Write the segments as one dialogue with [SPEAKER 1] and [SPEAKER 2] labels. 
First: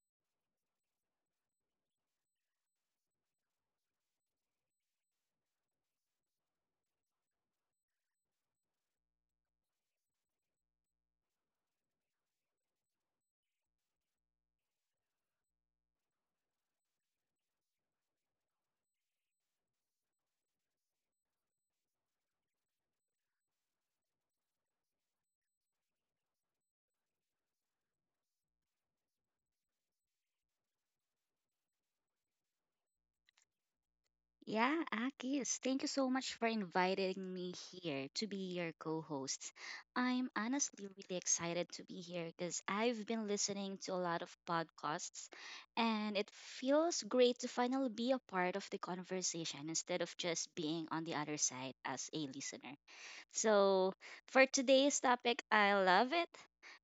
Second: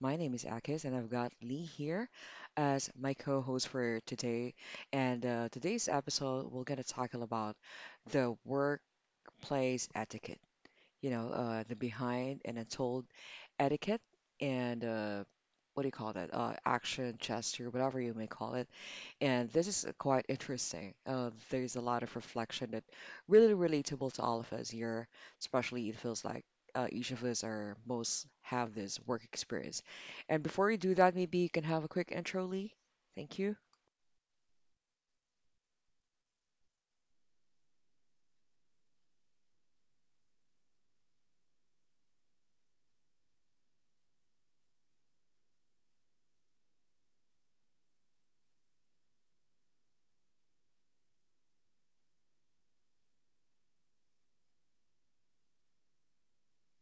[SPEAKER 1] My name is Akis and I've got Lee here as my co-host for today. And Today's episode, we're gonna talk about the workplace etiquette. The behind and untold etiquette and what do you call that? Action, gesture, whatever you may call it. And this is quite interesting. There's a lot of reflection that really relatable to all of us here, especially it feels like each of us are most have this work experience. And before you do that, maybe you can have a quick intro, Lee. Thank you.
[SPEAKER 2] Yeah, Akis, thank you so much for inviting me here to be your co host. I'm honestly really excited to be here because I've been listening to a lot of podcasts and it feels great to finally be a part of the conversation instead of just being on the other side as a listener. So for today's topic, I love it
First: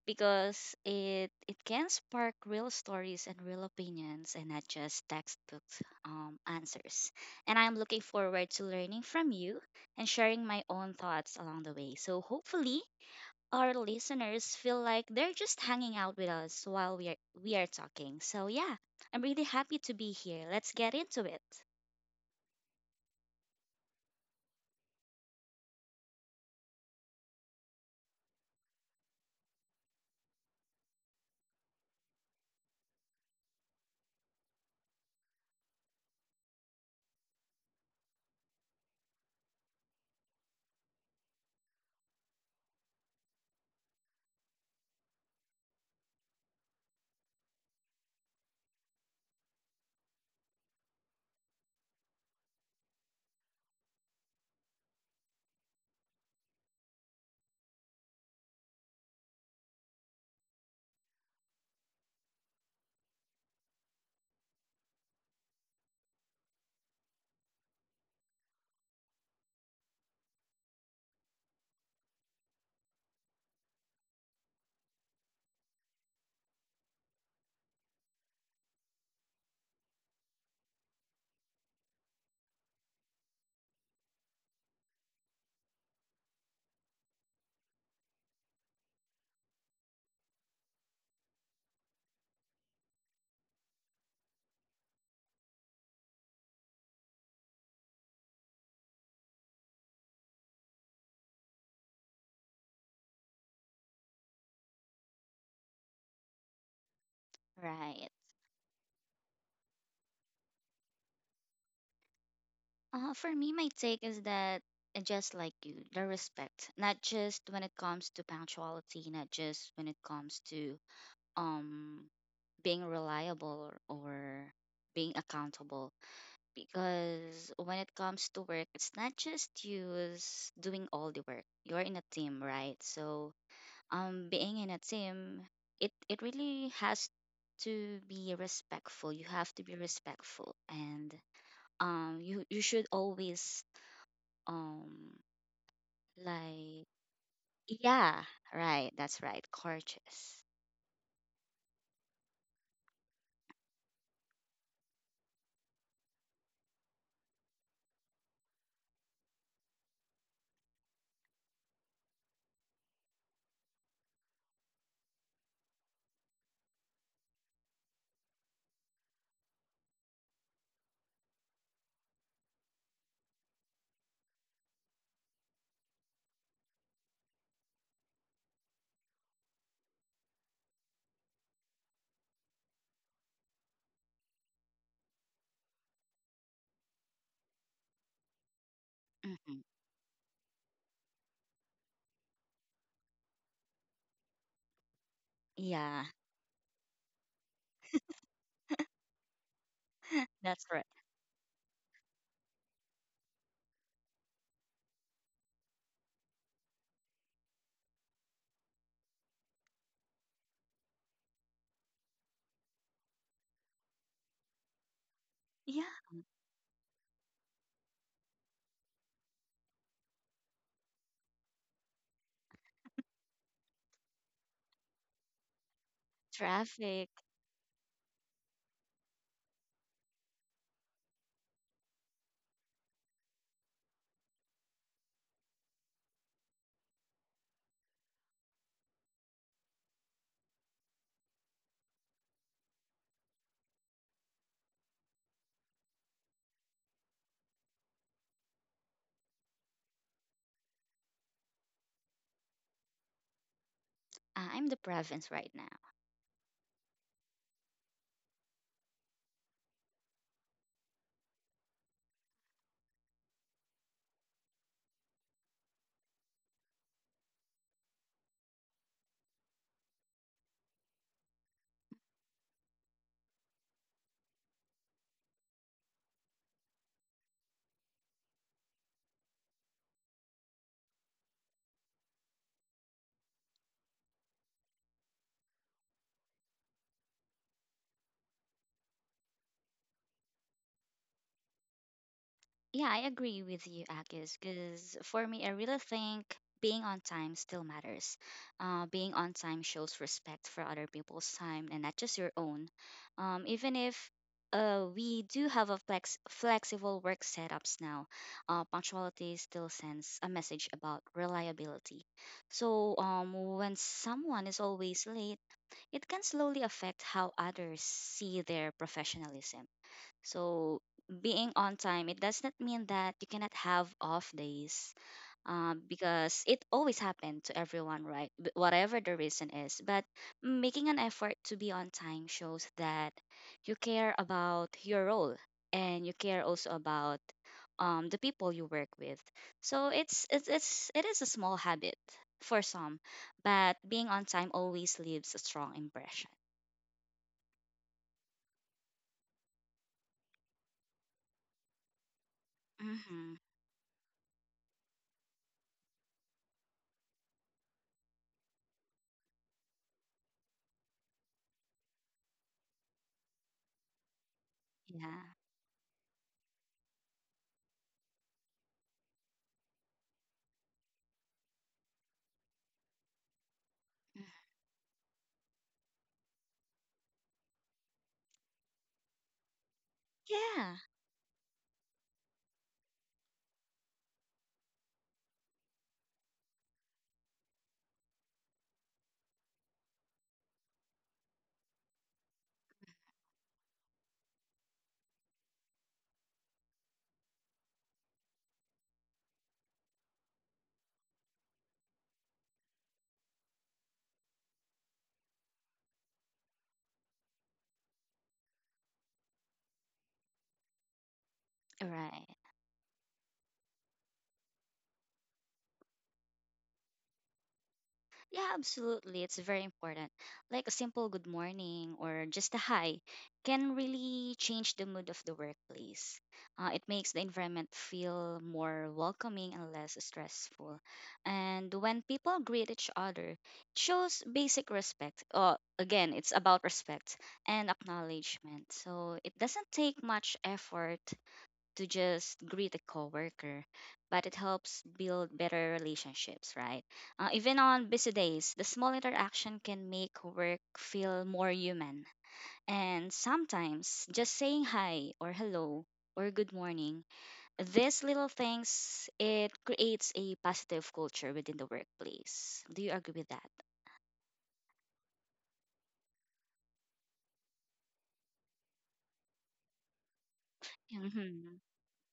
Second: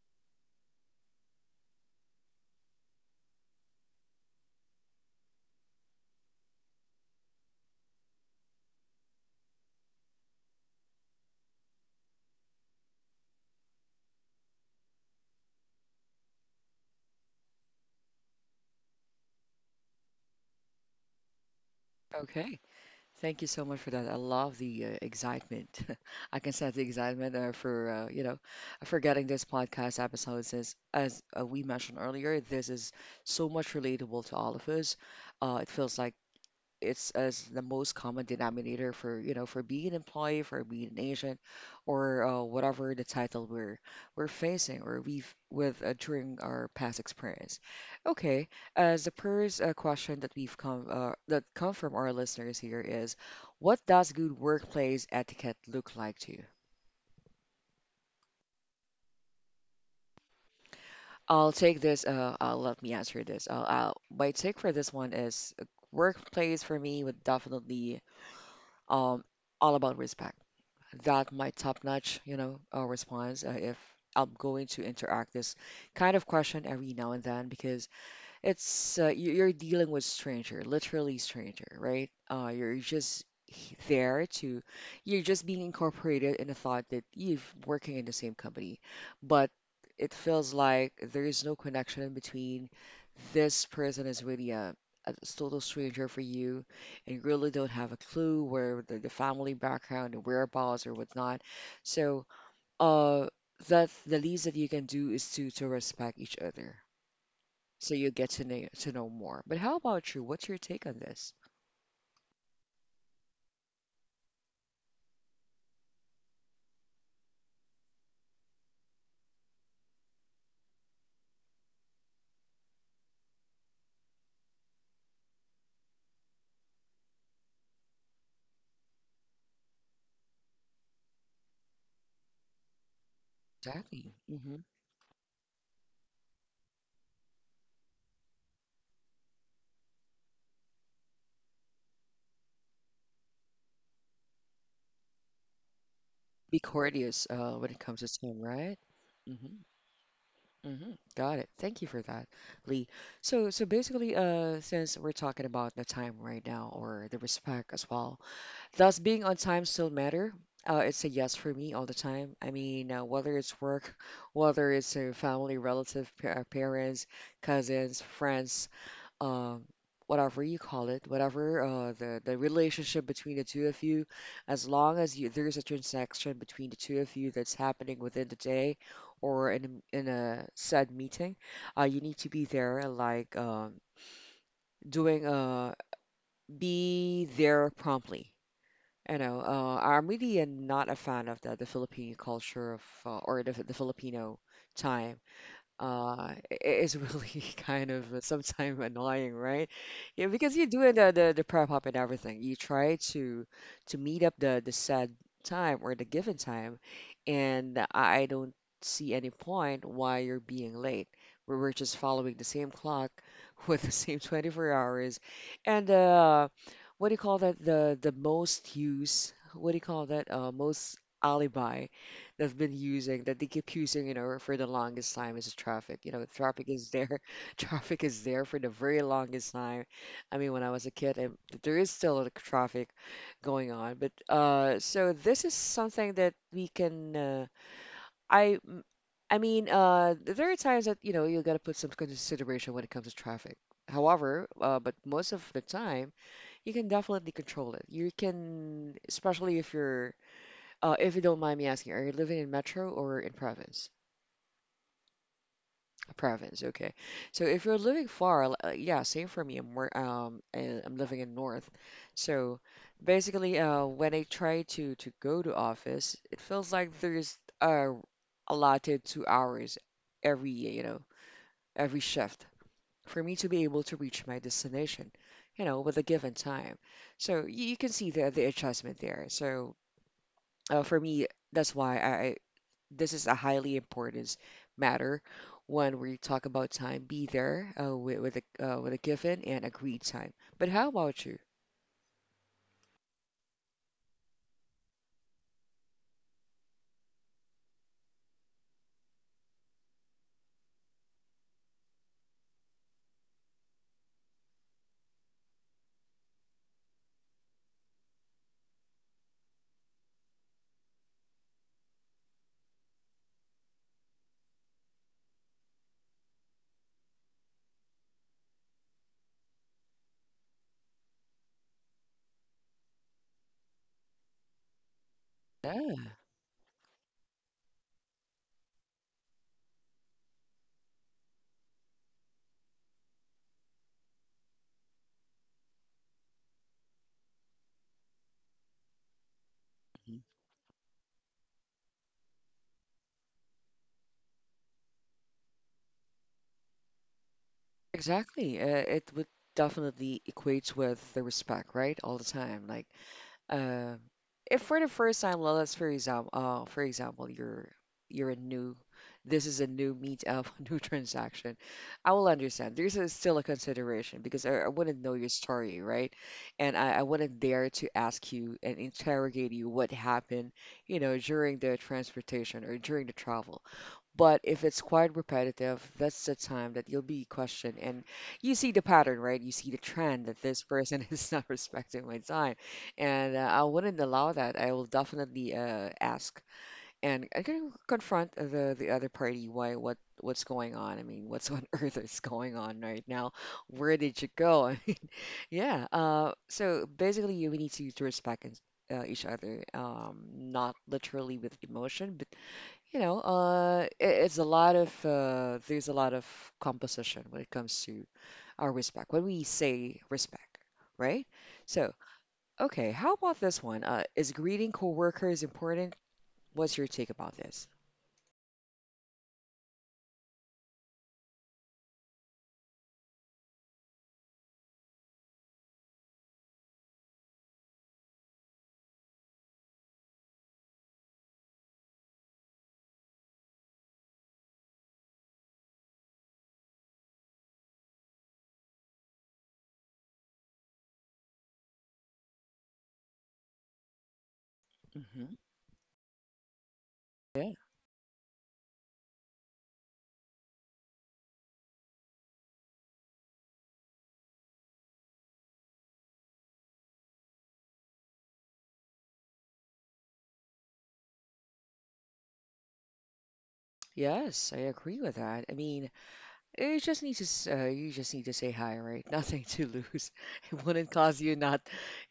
[SPEAKER 2] because it can spark real stories and real opinions and not just textbook answers. And I'm looking forward to learning from you and sharing my own thoughts along the way. So hopefully our listeners feel like they're just hanging out with us while we are talking. So yeah, I'm really happy to be here. Let's get into it.
[SPEAKER 1] Okay. Thank you so much for that. I love the excitement. I can sense the excitement for you know for getting this podcast episode. Since as we mentioned earlier, this is so much relatable to all of us. It feels like it's as the most common denominator for you know for being an employee, for being an agent, or whatever the title we're facing or we've with during our past experience. Okay, as the first question that we've come that come from our listeners here is, what does good workplace etiquette look like to you? I'll take this. Let me answer this. I'll, my take for this one is workplace for me would definitely um all about respect. That my top-notch, response if I'm going to interact this kind of question every now and then because it's you're dealing with stranger, literally stranger, right? You're just there to, you're just being incorporated in a thought that you're working in the same company, but it feels like there is no connection in between. This person is really a total stranger for you, and you really don't have a clue where the family background and whereabouts or whatnot. So, uh, that the least that you can do is to respect each other so
[SPEAKER 2] Right.
[SPEAKER 1] you get to know more. But how about you? What's your take on this?
[SPEAKER 2] For me, my take is that just like you, the respect, not just when it comes to punctuality, not just when it comes to um being reliable or being accountable. Because when it comes to work, it's not just you is doing all the work. You're in a team, right? So
[SPEAKER 1] Exactly. hmm
[SPEAKER 2] being in a team, it really has to be respectful. You have to be respectful and you should always um
[SPEAKER 1] Be
[SPEAKER 2] like
[SPEAKER 1] courteous when it comes to
[SPEAKER 2] yeah,
[SPEAKER 1] time, right?
[SPEAKER 2] right, that's right,
[SPEAKER 1] hmm
[SPEAKER 2] gorgeous.
[SPEAKER 1] hmm Got it. Thank you for that, Lee. So, so basically, since we're talking about the time right now or the respect as well, does being on time still matter? It's a yes for me all the time. I mean, whether it's work, whether it's a family, relative, parents, cousins, friends, um, whatever you call it, whatever the the relationship between the two of you, as long as you there's a transaction between the two of you that's happening within the day or in a said meeting, you need to be there, like doing be there promptly.
[SPEAKER 2] Hmm,
[SPEAKER 1] I'm really not a fan of the Filipino culture of or the Filipino time
[SPEAKER 2] yeah.
[SPEAKER 1] is really kind of sometimes annoying, right? Yeah, because
[SPEAKER 2] That's
[SPEAKER 1] you're
[SPEAKER 2] right.
[SPEAKER 1] doing the prep up and everything. You try to meet up the said time or the given time, and I don't see any point why you're being late. We're just following the same clock with the same 24 hours, and
[SPEAKER 2] Yeah.
[SPEAKER 1] what do you call that? The most use. What do you call that? Most alibi they've been using that they keep using, you know, for the longest time is traffic. You know, traffic is
[SPEAKER 2] Traffic.
[SPEAKER 1] there. Traffic is there for the very longest time. I mean, when I was a kid, and there is still like, traffic going on. But so this is something that we can. I m- I mean, there are times that you know you got to put some consideration when it comes to traffic. However, but most of the time, you can definitely control it. You can, especially if you're if you don't mind me asking, are you living in metro or in province?
[SPEAKER 2] I'm the province right now.
[SPEAKER 1] Province, okay. So if you're living far, yeah, same for me. I'm living in north. So basically, when I try to go to office, it feels like there's allotted 2 hours every you know every shift for me to be able to reach my destination, you know, with a given time. So you can see the adjustment there. So for me, that's why I this is a highly important matter when we talk about time. Be there with with a given and agreed time. But how about you?
[SPEAKER 2] Yeah, I agree with you, Akis, because for me, I really think being on time still matters. Being on time shows respect for other people's time and not just your own. Even if we do have a flexible work setups now, punctuality still sends a message about reliability. So when someone is always late, it can slowly affect how others see their professionalism. So being on time, it does not mean that you cannot have off days,
[SPEAKER 1] Yeah.
[SPEAKER 2] because it always happened to everyone, right? Whatever the reason is, but making an effort to be on time shows that you care about your role and you care also about the people you work with. So it's it is a small habit for some, but being on time always leaves a strong impression.
[SPEAKER 1] Exactly. It would definitely equates with the respect, right? All the time.
[SPEAKER 2] Mm-hmm.
[SPEAKER 1] Uh, if for the first time, well, let's for example, you're a new, this is a new meetup, new transaction. I will understand. There's still a consideration because I wouldn't know
[SPEAKER 2] Yeah.
[SPEAKER 1] your story, right? And I wouldn't dare to ask you and interrogate you what happened, you know, during the transportation or during the travel. But if it's quite repetitive, that's the time that you'll be questioned. And you see the pattern, right? You see the trend that this
[SPEAKER 2] Yeah.
[SPEAKER 1] person is not respecting my time. And I wouldn't allow that. I will definitely ask and I can confront the other party why, what, what's going on. I mean, what's on earth is going on right now? Where did you go? Yeah. So basically, we need to respect and each other, not literally with emotion, but you know, I it's a lot of there's a lot of composition when it comes to our respect. When we say respect, right? So,
[SPEAKER 2] Right.
[SPEAKER 1] okay, how about this one? Is greeting coworkers important? What's your take about this?
[SPEAKER 2] Yeah, absolutely. It's very important. Like a simple good morning or just a hi can really change the mood of the workplace. It makes the environment feel more welcoming and less stressful. And when people greet each other, it shows basic respect. Again, it's about respect and acknowledgement. So it doesn't take much effort to just greet a coworker, but it helps build
[SPEAKER 1] Hmm
[SPEAKER 2] better relationships, right?
[SPEAKER 1] Yeah.
[SPEAKER 2] Even on busy days, the small interaction can make work feel more human. And sometimes just saying hi or hello or good morning, these little things, it creates a positive culture within the workplace. Do you agree with that?
[SPEAKER 1] Yes, I agree with that. I mean, you just need to you just need to say hi, right? Nothing to lose. It wouldn't cost you
[SPEAKER 2] Hmm.
[SPEAKER 1] not,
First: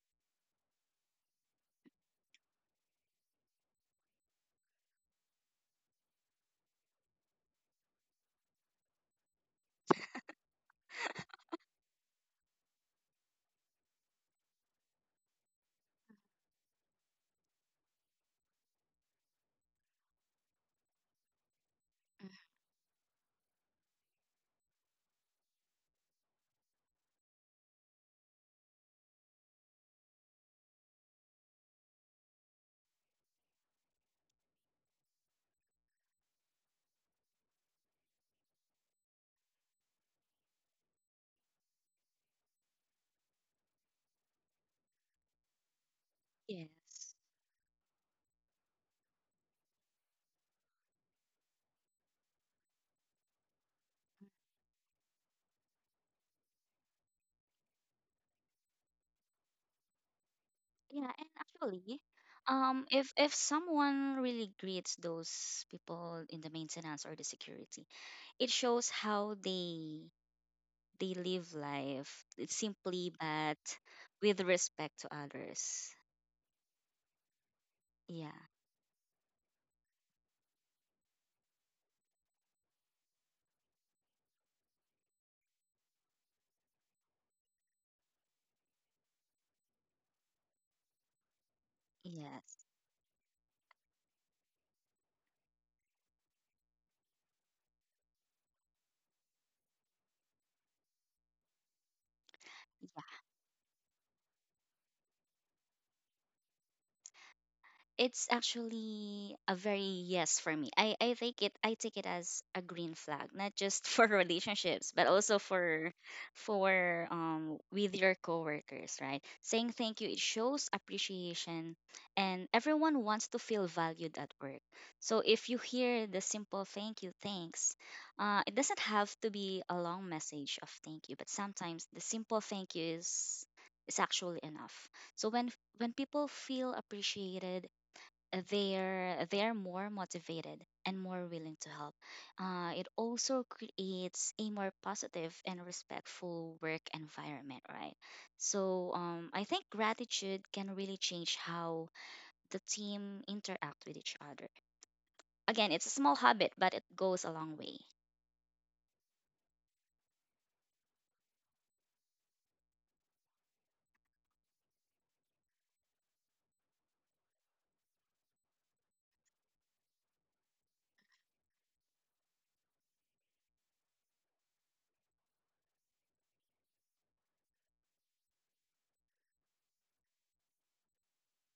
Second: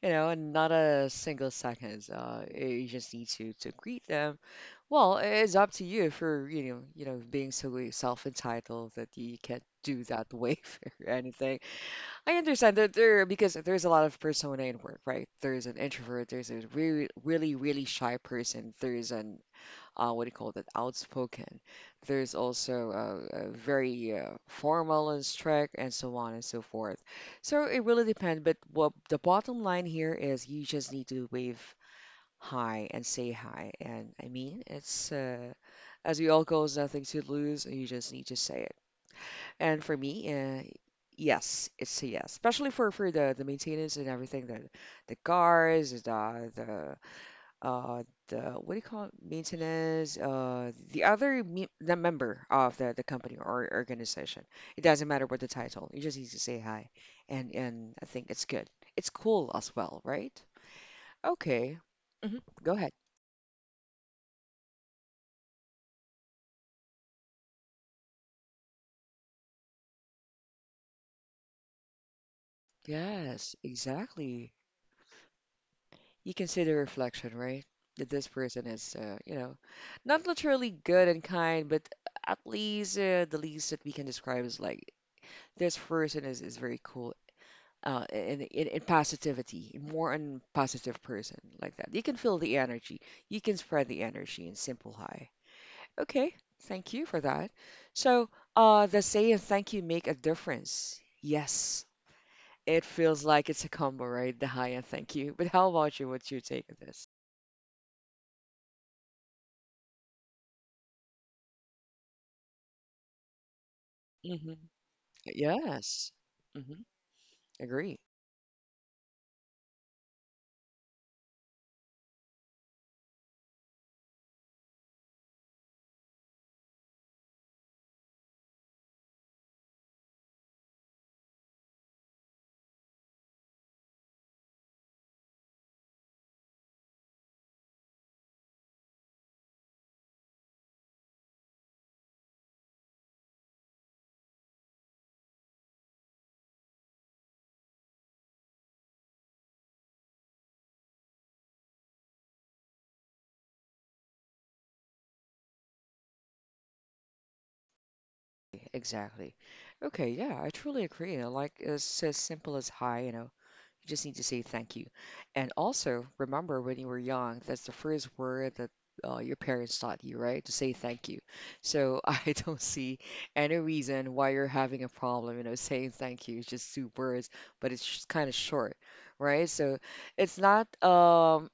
[SPEAKER 1] you know, not a single second. You just need to greet them. Well, it's up to you for you know being so self-entitled that you can't do that wave or anything. I understand that there because there's a lot of persona in work, right? There's an introvert, there's a really really shy person, there's an what do you call that, outspoken. There's also very formal and strict, and so on and so forth. So it really depends. But what the bottom line here is, you just need to wave hi and say hi. And I mean, it's as we all goes, nothing to lose. You just need to say it. And for me, yes, it's a yes, especially for the maintenance and everything, the cars, the the
[SPEAKER 2] Yes.
[SPEAKER 1] uh, the what do you call it? Maintenance, the other me the member of the company or organization. It doesn't matter what the title. You just need to say hi, and I think it's good. It's cool as well, right?
[SPEAKER 2] Yeah, and
[SPEAKER 1] Okay.
[SPEAKER 2] actually,
[SPEAKER 1] hmm Go ahead.
[SPEAKER 2] if someone really greets those people in the maintenance or the security, it shows how they live life. It's simply
[SPEAKER 1] Yes,
[SPEAKER 2] but with
[SPEAKER 1] exactly.
[SPEAKER 2] respect to others.
[SPEAKER 1] You can see the reflection, right? That this
[SPEAKER 2] Yeah.
[SPEAKER 1] person is, not literally good and kind, but at least the least that we can describe is like this person is very cool in positivity, more on positive person like that. You can feel the
[SPEAKER 2] Yes.
[SPEAKER 1] energy. You can spread the energy in simple high. Okay, thank you for that. So the say and thank you make a difference. Yes, it feels like it's a combo, right? The high and thank you. But how about you? What's your take on this?
[SPEAKER 2] It's actually a very yes for me. I take it. I take it as a green flag, not just for
[SPEAKER 1] Hmm
[SPEAKER 2] relationships, but also for
[SPEAKER 1] Yes. hmm
[SPEAKER 2] with
[SPEAKER 1] Agree.
[SPEAKER 2] your coworkers, right? Saying thank you, it shows appreciation and everyone wants to feel valued at work. So if you hear the simple thank you, thanks, it doesn't have to be a long message of thank you, but sometimes the simple thank you is actually enough. So when people feel appreciated, they're more motivated and more willing to help. It also creates a more positive and respectful work environment, right? So I think gratitude can really change how the team interact with each other. Again, it's a small habit, but it goes a long way.
[SPEAKER 1] Exactly. Okay, yeah, I truly agree. I like it's as simple as hi, you know. You just need to say thank you. And also, remember when you were young, that's the first word that your parents taught you, right? To say thank you. So I don't see any reason why you're having a problem, you know, saying thank you. It's just two words, but it's just kind of short, right? So it's not, um,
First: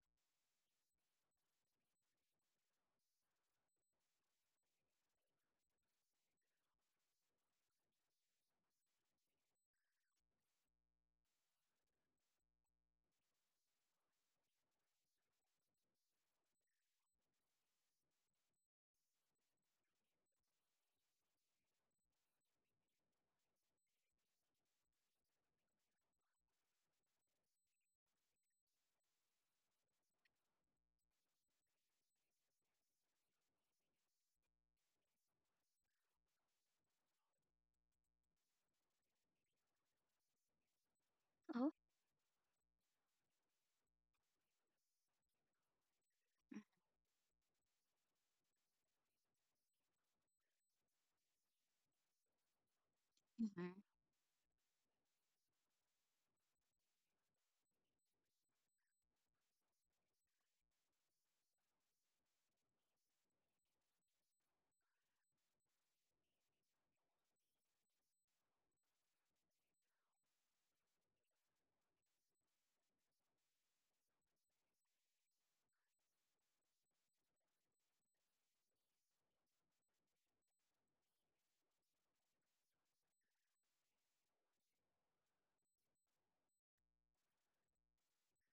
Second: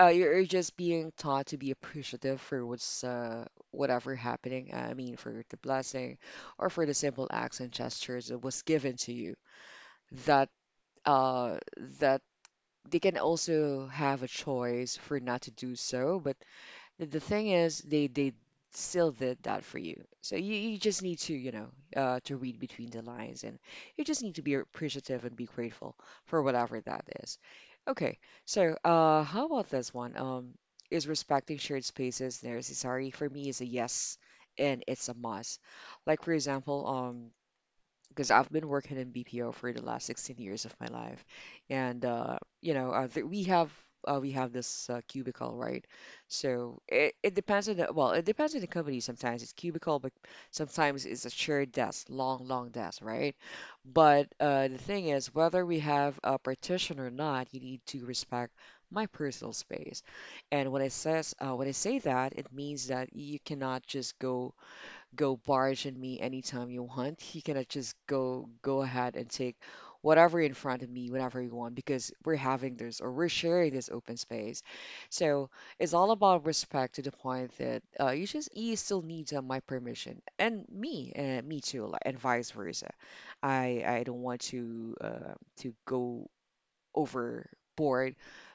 [SPEAKER 1] uh, you're just being taught to be appreciative for what's whatever happening. I mean, for the blessing or for the simple acts and gestures that was given to you. That uh, that they can also have a choice for not to do so, but the thing is they still did that for you. So you just need to to read between the lines, and you just need to be appreciative and be grateful for whatever that is. Okay, so how about this one? Is respecting shared spaces necessary? For me is a yes, and it's a must. Like for example, because I've been working in BPO for the last 16 years of my life,
[SPEAKER 2] Oh.
[SPEAKER 1] and you know, we have this cubicle, right? So it depends on the, well, it depends on the company. Sometimes it's cubicle, but sometimes it's a shared desk, long, long desk, right? But the thing is, whether we have a partition or not, you need to respect my personal space. And when it says when I say that, it means that you cannot just go barge in me anytime you want. He cannot just go ahead and take whatever in front of me whenever you want, because we're having this or we're sharing this open space. So it's all about respect, to the point that you just, you still need my permission, and me, and me too, like, and vice versa. I don't want to go overboard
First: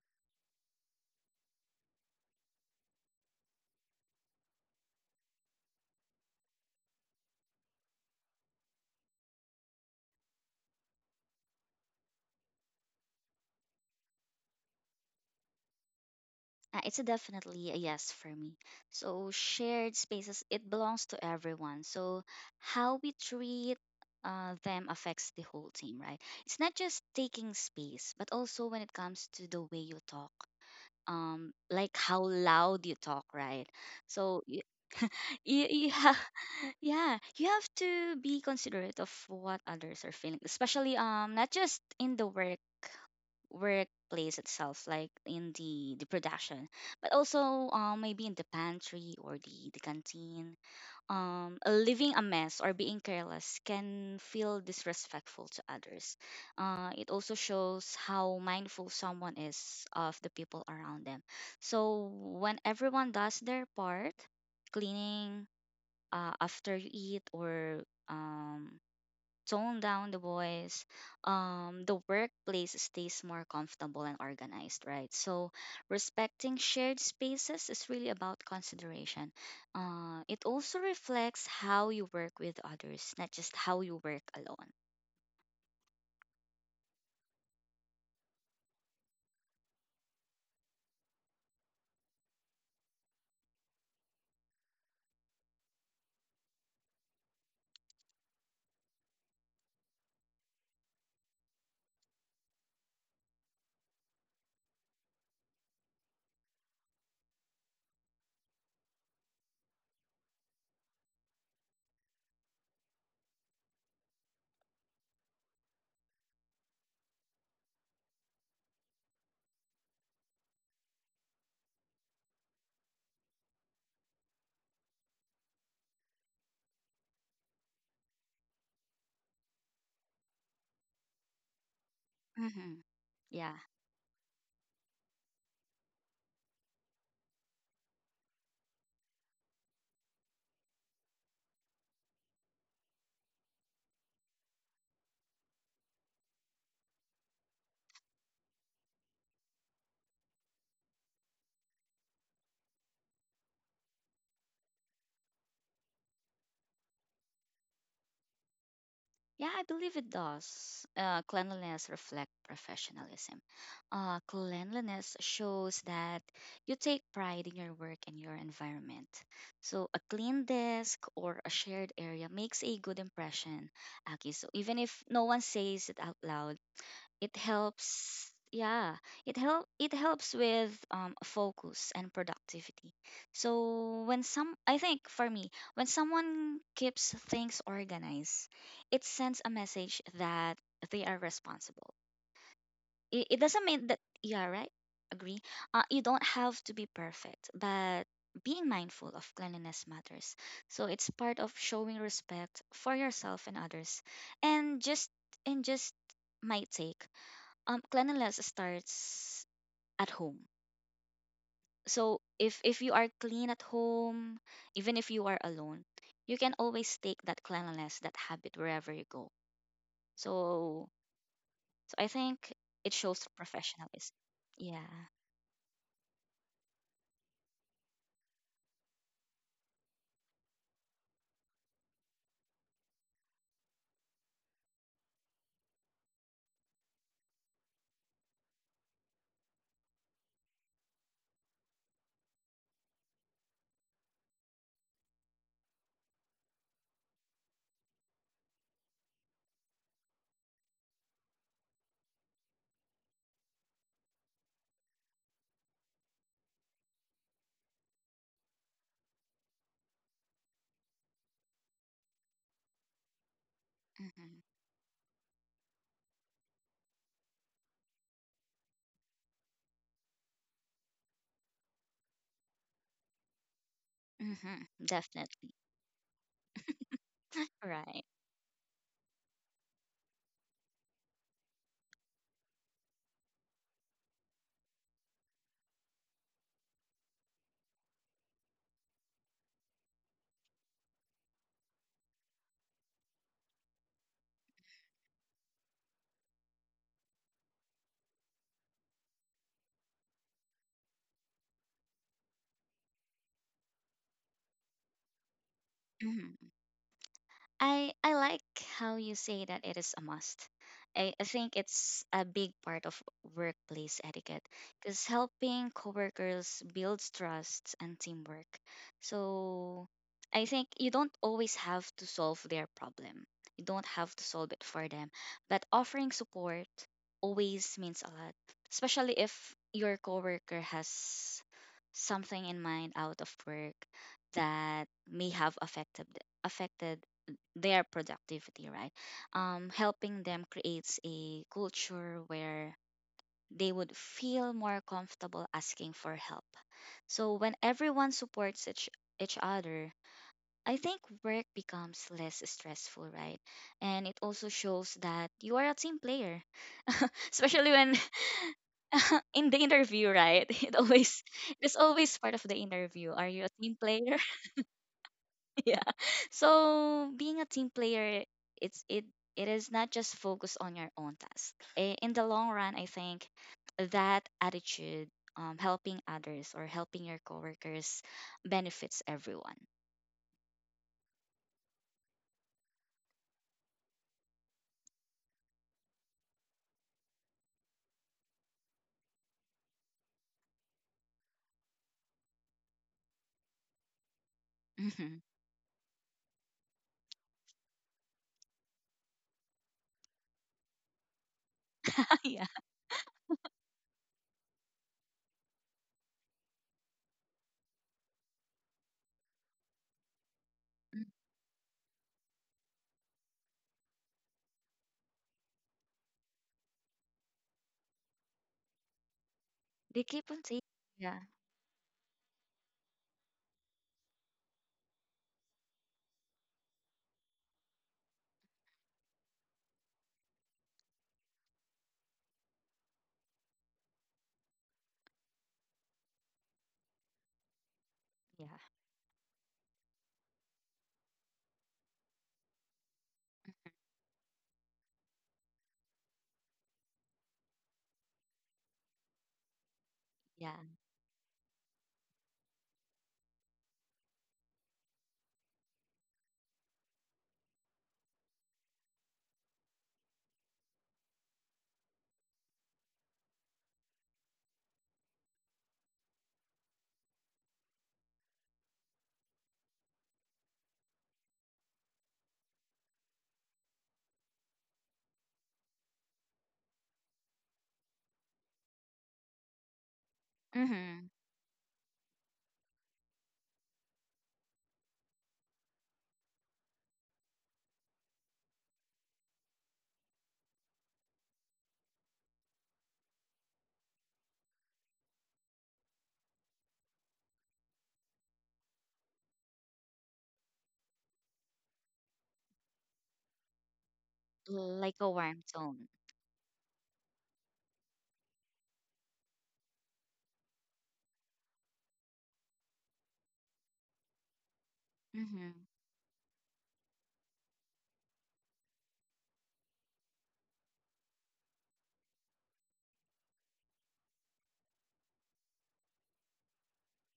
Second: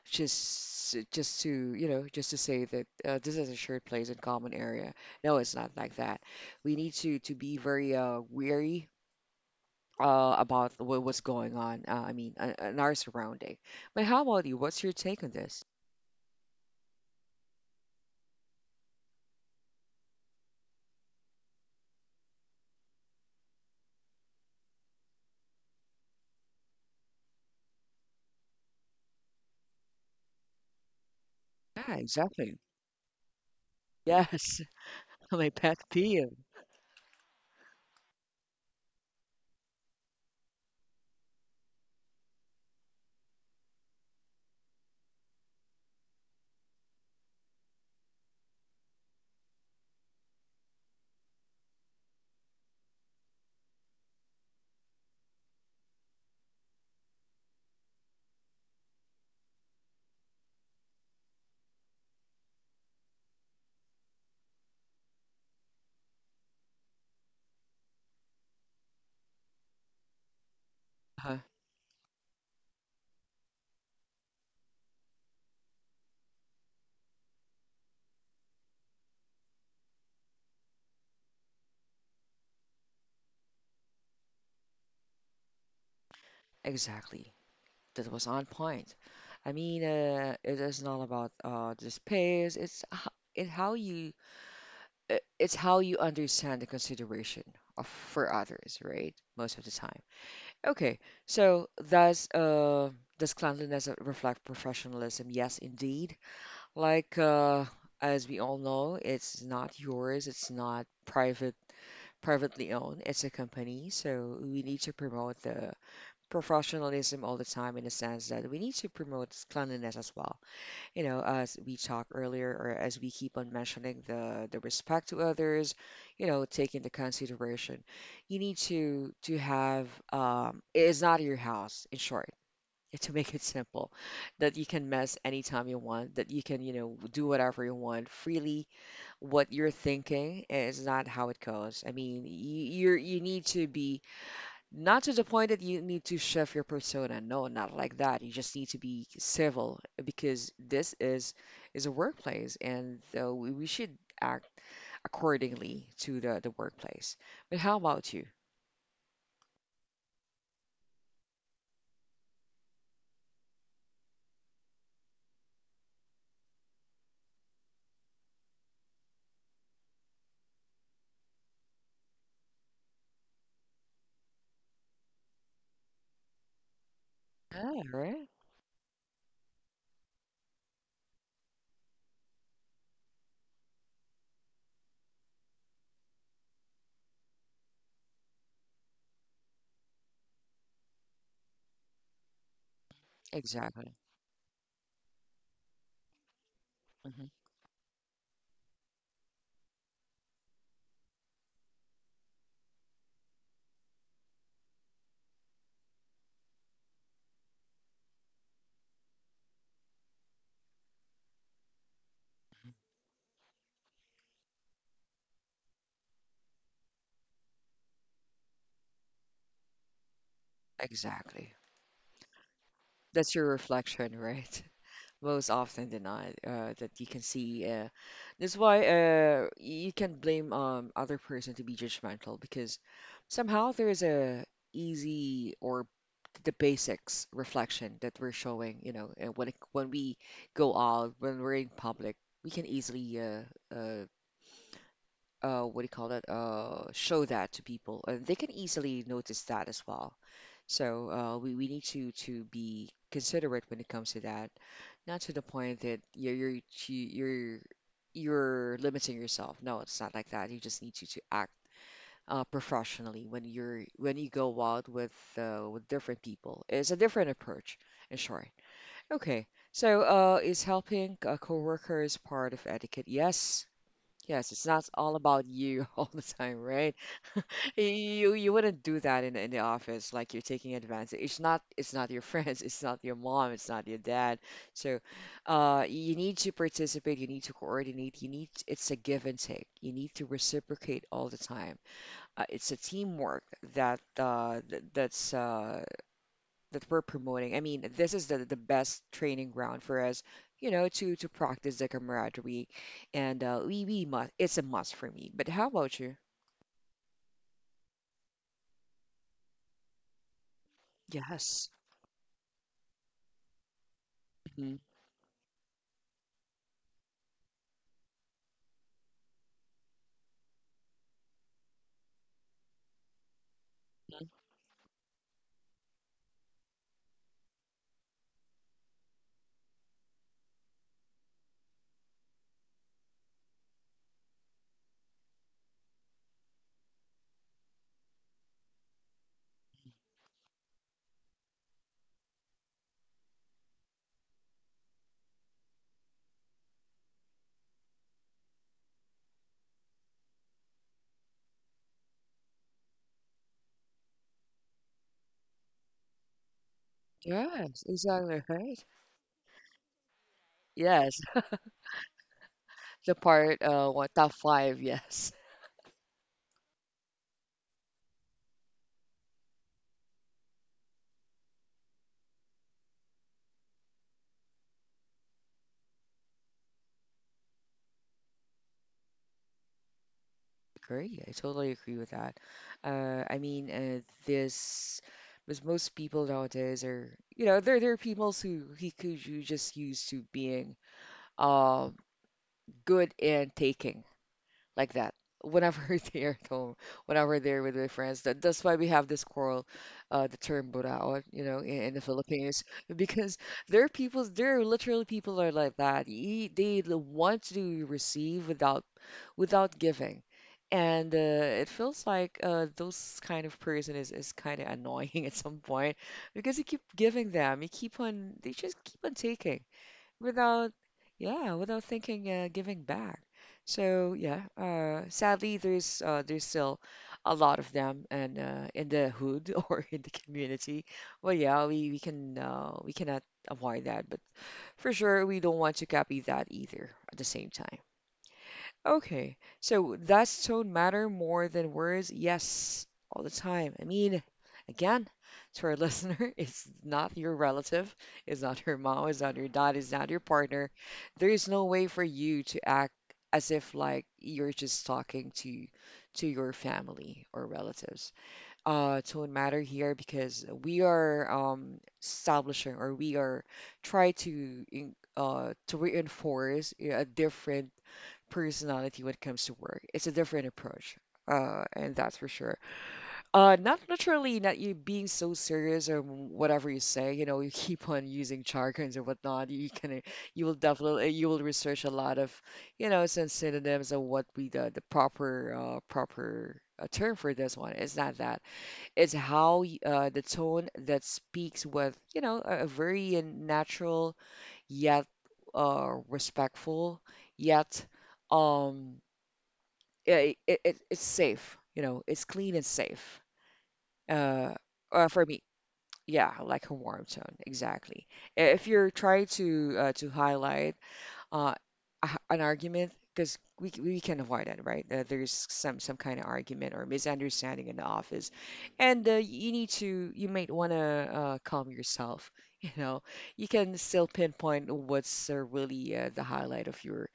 [SPEAKER 1] just to, you know, just to say that this is a shared place and common area. No, it's not like that. We need to be very wary about what, what's going on. I mean, in our surrounding. But how about you? What's your take on this?
[SPEAKER 2] It's a definitely a yes for me. So shared spaces, it belongs to everyone. So how we treat them affects the whole team, right? It's not just taking space, but also when it comes to the way you talk, like
[SPEAKER 1] Yeah,
[SPEAKER 2] how
[SPEAKER 1] exactly.
[SPEAKER 2] loud you talk, right? So
[SPEAKER 1] Yes. My pet
[SPEAKER 2] you have,
[SPEAKER 1] peeve.
[SPEAKER 2] yeah, you have to be considerate of what others are feeling, especially not just in the workplace itself, like in the production, but also maybe in the pantry or the canteen. Leaving a mess or being careless can feel disrespectful to others. It also shows how mindful someone is of the people around them. So when everyone does their part, cleaning after you eat or um tone down the voice,
[SPEAKER 1] uh,
[SPEAKER 2] the workplace stays more comfortable and organized, right? So, respecting shared spaces is really about consideration. It also reflects how you work with others, not just how you work alone.
[SPEAKER 1] exactly, that was on point. I mean, it is not about the space. In how you, it's how you understand the consideration of for others, right? Most of the time. Okay, so does cleanliness reflect professionalism? Yes, indeed. Like as we all know, it's not yours. It's not privately owned. It's a company, so we need to promote the professionalism all the time, in the sense that we need to promote cleanliness as well. You know, as we talked earlier, or as we keep on mentioning the respect to others, you know, take into consideration. You need to have it's not your house, in short,
[SPEAKER 2] Hmm.
[SPEAKER 1] to make it
[SPEAKER 2] Yeah.
[SPEAKER 1] simple, that you can mess anytime you want, that you can, you know, do whatever you want freely. What you're thinking is not how it goes. I mean, you need to be, not to the point that you need to shift your persona. No, not like that. You just need to be civil because this is a workplace, and so we should act accordingly to the workplace. But how about you?
[SPEAKER 2] Yeah, I believe it does. Cleanliness reflect professionalism. Cleanliness shows that you take pride in your work and your environment. So a clean desk or a shared area makes a good impression, Aki. So even if no one says it out loud, it
[SPEAKER 1] Ah, right.
[SPEAKER 2] helps, yeah, it helps with focus and productivity. So I think for me, when someone keeps things organized, it sends a message that they are responsible. It doesn't mean
[SPEAKER 1] Exactly.
[SPEAKER 2] that, yeah, right? Agree. You don't have to be
[SPEAKER 1] Hmm.
[SPEAKER 2] perfect, but being mindful of cleanliness matters. So it's part of showing respect for yourself and others. And just and just my take, cleanliness starts at home. So if you are clean at home, even if you are alone, you can always take that cleanliness, that habit, wherever you go. So
[SPEAKER 1] Exactly.
[SPEAKER 2] so I think it shows
[SPEAKER 1] That's your
[SPEAKER 2] professionalism.
[SPEAKER 1] reflection, right?
[SPEAKER 2] Yeah.
[SPEAKER 1] Most often than not, that you can see. That's why you can blame other person to be judgmental, because somehow there is a easy, or the basics reflection that we're showing, you know. And when it, when we go out, when we're in public, we can easily what do you call that? Show that to people, and they can easily notice that as well. So we need to be considerate when it comes to that, not to the point that you're, you're limiting yourself. No, it's not like that. You just need to act professionally when you're when you
[SPEAKER 2] Mm-hmm.
[SPEAKER 1] go out with different people. It's a different approach. In short, okay. So, is helping a coworker is part of etiquette? Yes. Yes,
[SPEAKER 2] Mm-hmm.
[SPEAKER 1] it's not all about
[SPEAKER 2] Definitely.
[SPEAKER 1] you all the time, right?
[SPEAKER 2] Right.
[SPEAKER 1] You wouldn't do that in the office, like you're taking advantage. It's not your friends, it's not your mom, it's not your dad. So, you need to participate, you need to coordinate, you need, it's a give and take. You need to reciprocate all the time. It's a teamwork that th that's that we're promoting. I mean, this is the best training ground for us, you know, to practice the camaraderie. And we must. It's a must for me. But how about you?
[SPEAKER 2] Mhm. I like how you say that it is a must. I think
[SPEAKER 1] Yes.
[SPEAKER 2] it's a big part of workplace etiquette
[SPEAKER 1] Hmm.
[SPEAKER 2] because helping coworkers builds trust and teamwork. So I think you don't always have to solve their problem. You don't have to solve it for them, but offering support always means a lot, especially if your coworker has something in mind out of work that may have affected their productivity, right? Helping them creates a culture where they would feel more comfortable asking for help. So when everyone each other, I think work becomes less stressful, right? And it also shows that you are a team player, especially
[SPEAKER 1] Yes,
[SPEAKER 2] when
[SPEAKER 1] exactly, right.
[SPEAKER 2] in the interview, right?
[SPEAKER 1] Yes,
[SPEAKER 2] It's always part of the interview.
[SPEAKER 1] the
[SPEAKER 2] Are you a
[SPEAKER 1] part
[SPEAKER 2] team
[SPEAKER 1] what,
[SPEAKER 2] player?
[SPEAKER 1] top five. Yes,
[SPEAKER 2] Yeah. So being a team player, it it is not just focus on your own task. In the long run, I think that attitude, helping others or helping your coworkers, benefits everyone.
[SPEAKER 1] agree. I totally agree with that. I mean, this, because most people nowadays are, you know, there are people who he could you just used to being uh good in taking, like that,
[SPEAKER 2] Hmm.
[SPEAKER 1] whenever they're at home, whenever they're with my friends. That, that's why we have this quarrel, the term "burao," you know, in the
[SPEAKER 2] Yeah,
[SPEAKER 1] Philippines, because there are people, there are literally people that are like that. They want to receive without, without giving. And it feels like those kind of person is kind of annoying at some point, because you keep giving them, you keep on, they just keep on taking
[SPEAKER 2] they keep on saying,
[SPEAKER 1] without,
[SPEAKER 2] yeah,
[SPEAKER 1] yeah, without thinking giving back. So yeah, sadly there's there's still a lot of them, and in the hood or in the community. Well, yeah, we can we cannot avoid that, but for sure we don't want to copy that either at the same time.
[SPEAKER 2] yeah,
[SPEAKER 1] Okay. So does tone matter more than words? Yes, all the time. I mean, again, to our listener, it's not your relative, it's not your mom, it's not your dad, it's not your partner.
[SPEAKER 2] yeah.
[SPEAKER 1] There is no way for you to act as if like you're just talking to your family or relatives. Tone matter here, because we are establishing, or we are try to in- to reinforce a different personality when it comes to work. It's a different approach, and that's for sure. Not literally, not you being so serious or whatever you say. You know, you keep on using jargons or whatnot. You can, you will
[SPEAKER 2] Hmm.
[SPEAKER 1] definitely, you will research a lot of, you know, some synonyms of what we, the proper proper. Term for this one. It's not that. It's the tone that speaks with, you know, a very natural yet respectful yet um yeah, it's safe, you know, it's clean and safe. Uh,
[SPEAKER 2] Like a
[SPEAKER 1] for
[SPEAKER 2] warm
[SPEAKER 1] me,
[SPEAKER 2] tone.
[SPEAKER 1] yeah, I like a warm tone, exactly. If you're trying to highlight uh, an argument, because we can avoid it, right? There's
[SPEAKER 2] Hmm.
[SPEAKER 1] some kind of argument or misunderstanding in the office, and you need to, you might want to calm yourself. You know, you can still pinpoint what's really the highlight of your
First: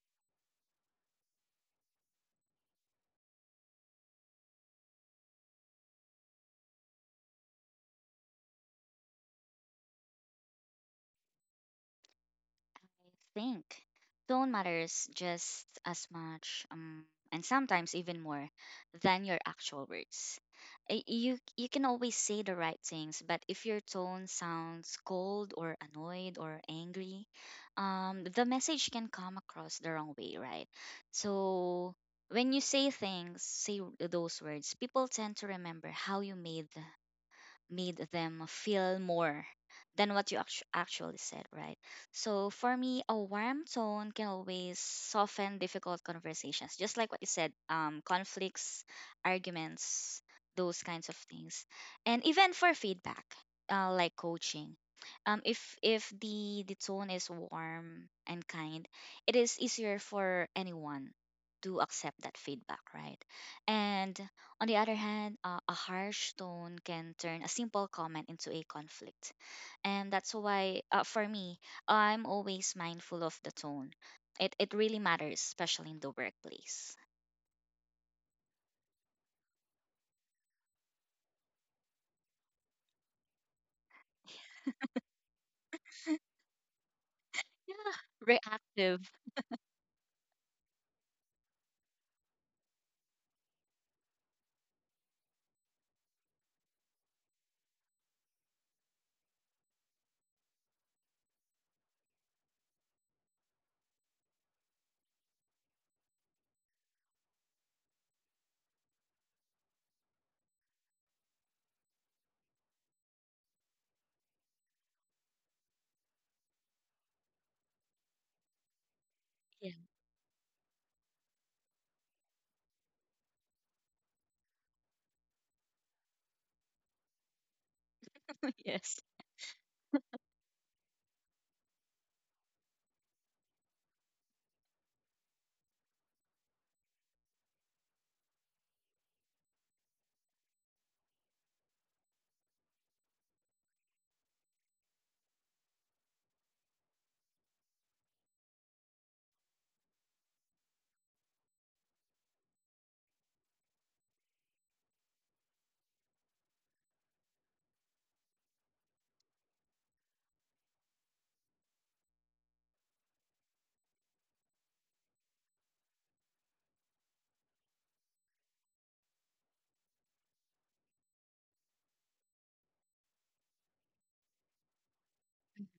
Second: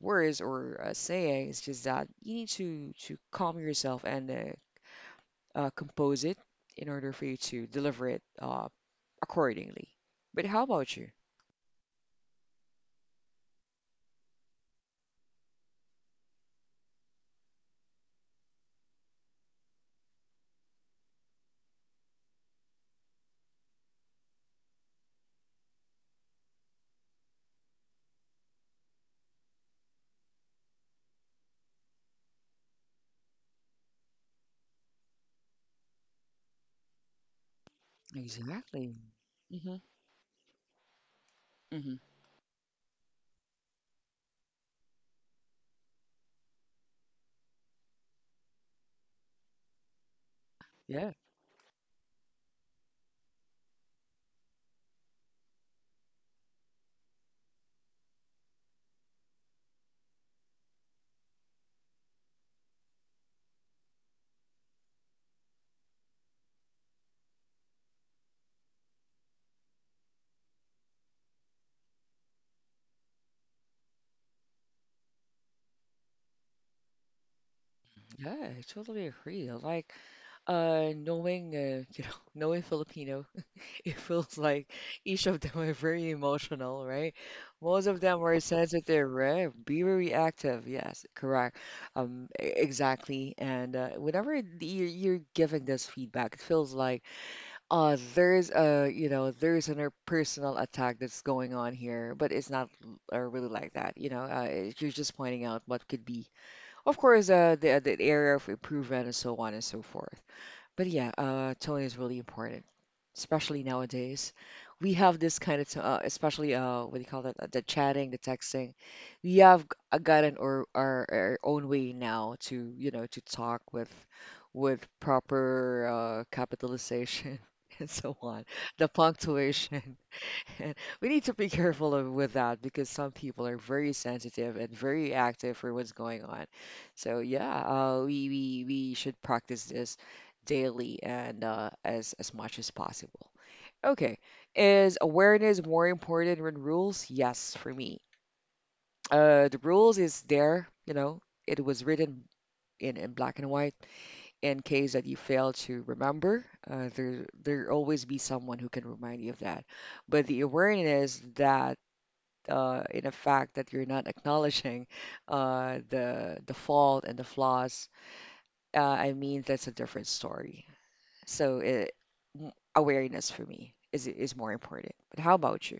[SPEAKER 1] words or sayings, just that you need to calm yourself and compose it in order for you to deliver it accordingly. But how about you?
[SPEAKER 2] I think tone matters just as much, and sometimes even more than your actual words. You you can always say the right things, but if your tone sounds cold or annoyed or angry, the message can come across the wrong way, right? So when you say things, say those words, people tend to remember how you made them
[SPEAKER 1] Exactly.
[SPEAKER 2] feel more
[SPEAKER 1] Hmm.
[SPEAKER 2] than what you actually said, right?
[SPEAKER 1] Hmm.
[SPEAKER 2] So for me, a warm tone can always soften difficult conversations, just like what you said, conflicts, arguments, those kinds
[SPEAKER 1] Yeah,
[SPEAKER 2] of things, and even for feedback, like coaching. If the tone is warm and kind, it is easier for anyone to accept that feedback, right? And on the other hand, a harsh tone can turn a simple comment into a conflict. And that's why, for me, I'm always mindful of the tone. It really matters, especially in the workplace.
[SPEAKER 1] yeah, I totally agree. Like knowing you know, knowing Filipino. It feels like each of them are very emotional, right? Most
[SPEAKER 2] Yeah,
[SPEAKER 1] of them are sensitive,
[SPEAKER 2] reactive.
[SPEAKER 1] right? Be very active. Yes, correct. Exactly. And whenever you're giving this feedback, it feels like there's a, you know, there's an personal attack that's going on here, but it's not really like that. You know, you're just pointing out what could be, of course, the area of improvement, and so on and so forth. But yeah, tone is really important, especially nowadays. We have this kind of, especially what do you call that? The chatting, the texting. We have
[SPEAKER 2] Yeah.
[SPEAKER 1] gotten our own way now to, you know, to talk with proper capitalization and so on. The
[SPEAKER 2] Yes.
[SPEAKER 1] punctuation. And we need to be careful of, with that, because some people are very sensitive and very active for what's going on. So yeah, we should practice this daily and as much as possible. Okay. Is awareness more important than rules? Yes, for me. The rules is there, you know, it was written in black and white in case that you fail to remember. There, there always be someone who can remind you of that. But the awareness that in a fact that you're not acknowledging the fault and the flaws, I mean that's a different story. So it, awareness for me is more important. But how about you?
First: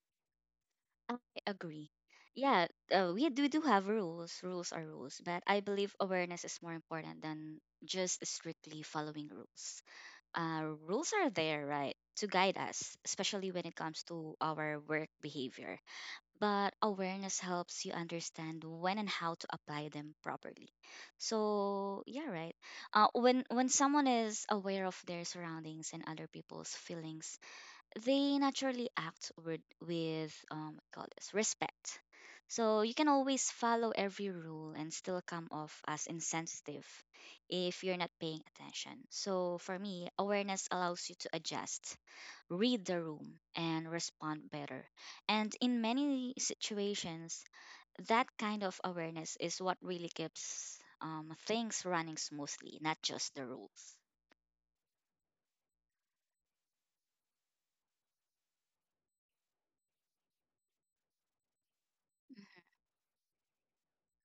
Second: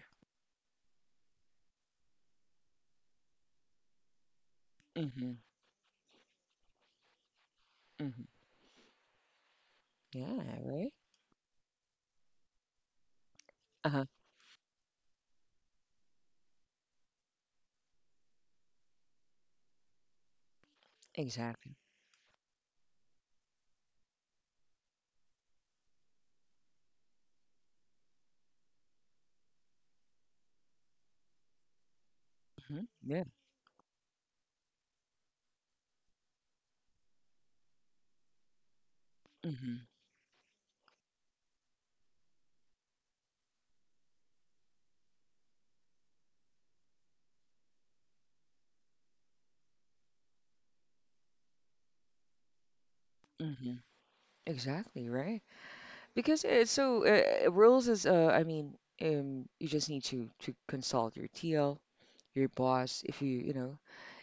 [SPEAKER 2] I agree. Yeah, we do have rules. Rules are rules, but I believe awareness is more important than
[SPEAKER 1] Mm-hmm.
[SPEAKER 2] just strictly following rules.
[SPEAKER 1] Yeah, right.
[SPEAKER 2] Rules are there, right, to guide us, especially when it comes
[SPEAKER 1] Uh-huh.
[SPEAKER 2] to our work behavior. But awareness helps you understand when and how to apply them properly.
[SPEAKER 1] Exactly.
[SPEAKER 2] So yeah, right. When someone is aware of their surroundings and other people's feelings, they naturally act with call this respect. So
[SPEAKER 1] Hmm.
[SPEAKER 2] you can
[SPEAKER 1] Yeah.
[SPEAKER 2] always follow every rule and still come off as insensitive if you're not paying attention. So for
[SPEAKER 1] Hmm.
[SPEAKER 2] me, awareness allows you to adjust, read the room, and respond better. And in many situations, that kind of awareness is what really keeps things running smoothly, not just the
[SPEAKER 1] Hmm.
[SPEAKER 2] rules.
[SPEAKER 1] Exactly, right? Because it's so rules is I mean, you just need to consult your TL,
[SPEAKER 2] Mhm.
[SPEAKER 1] your boss if you, you know,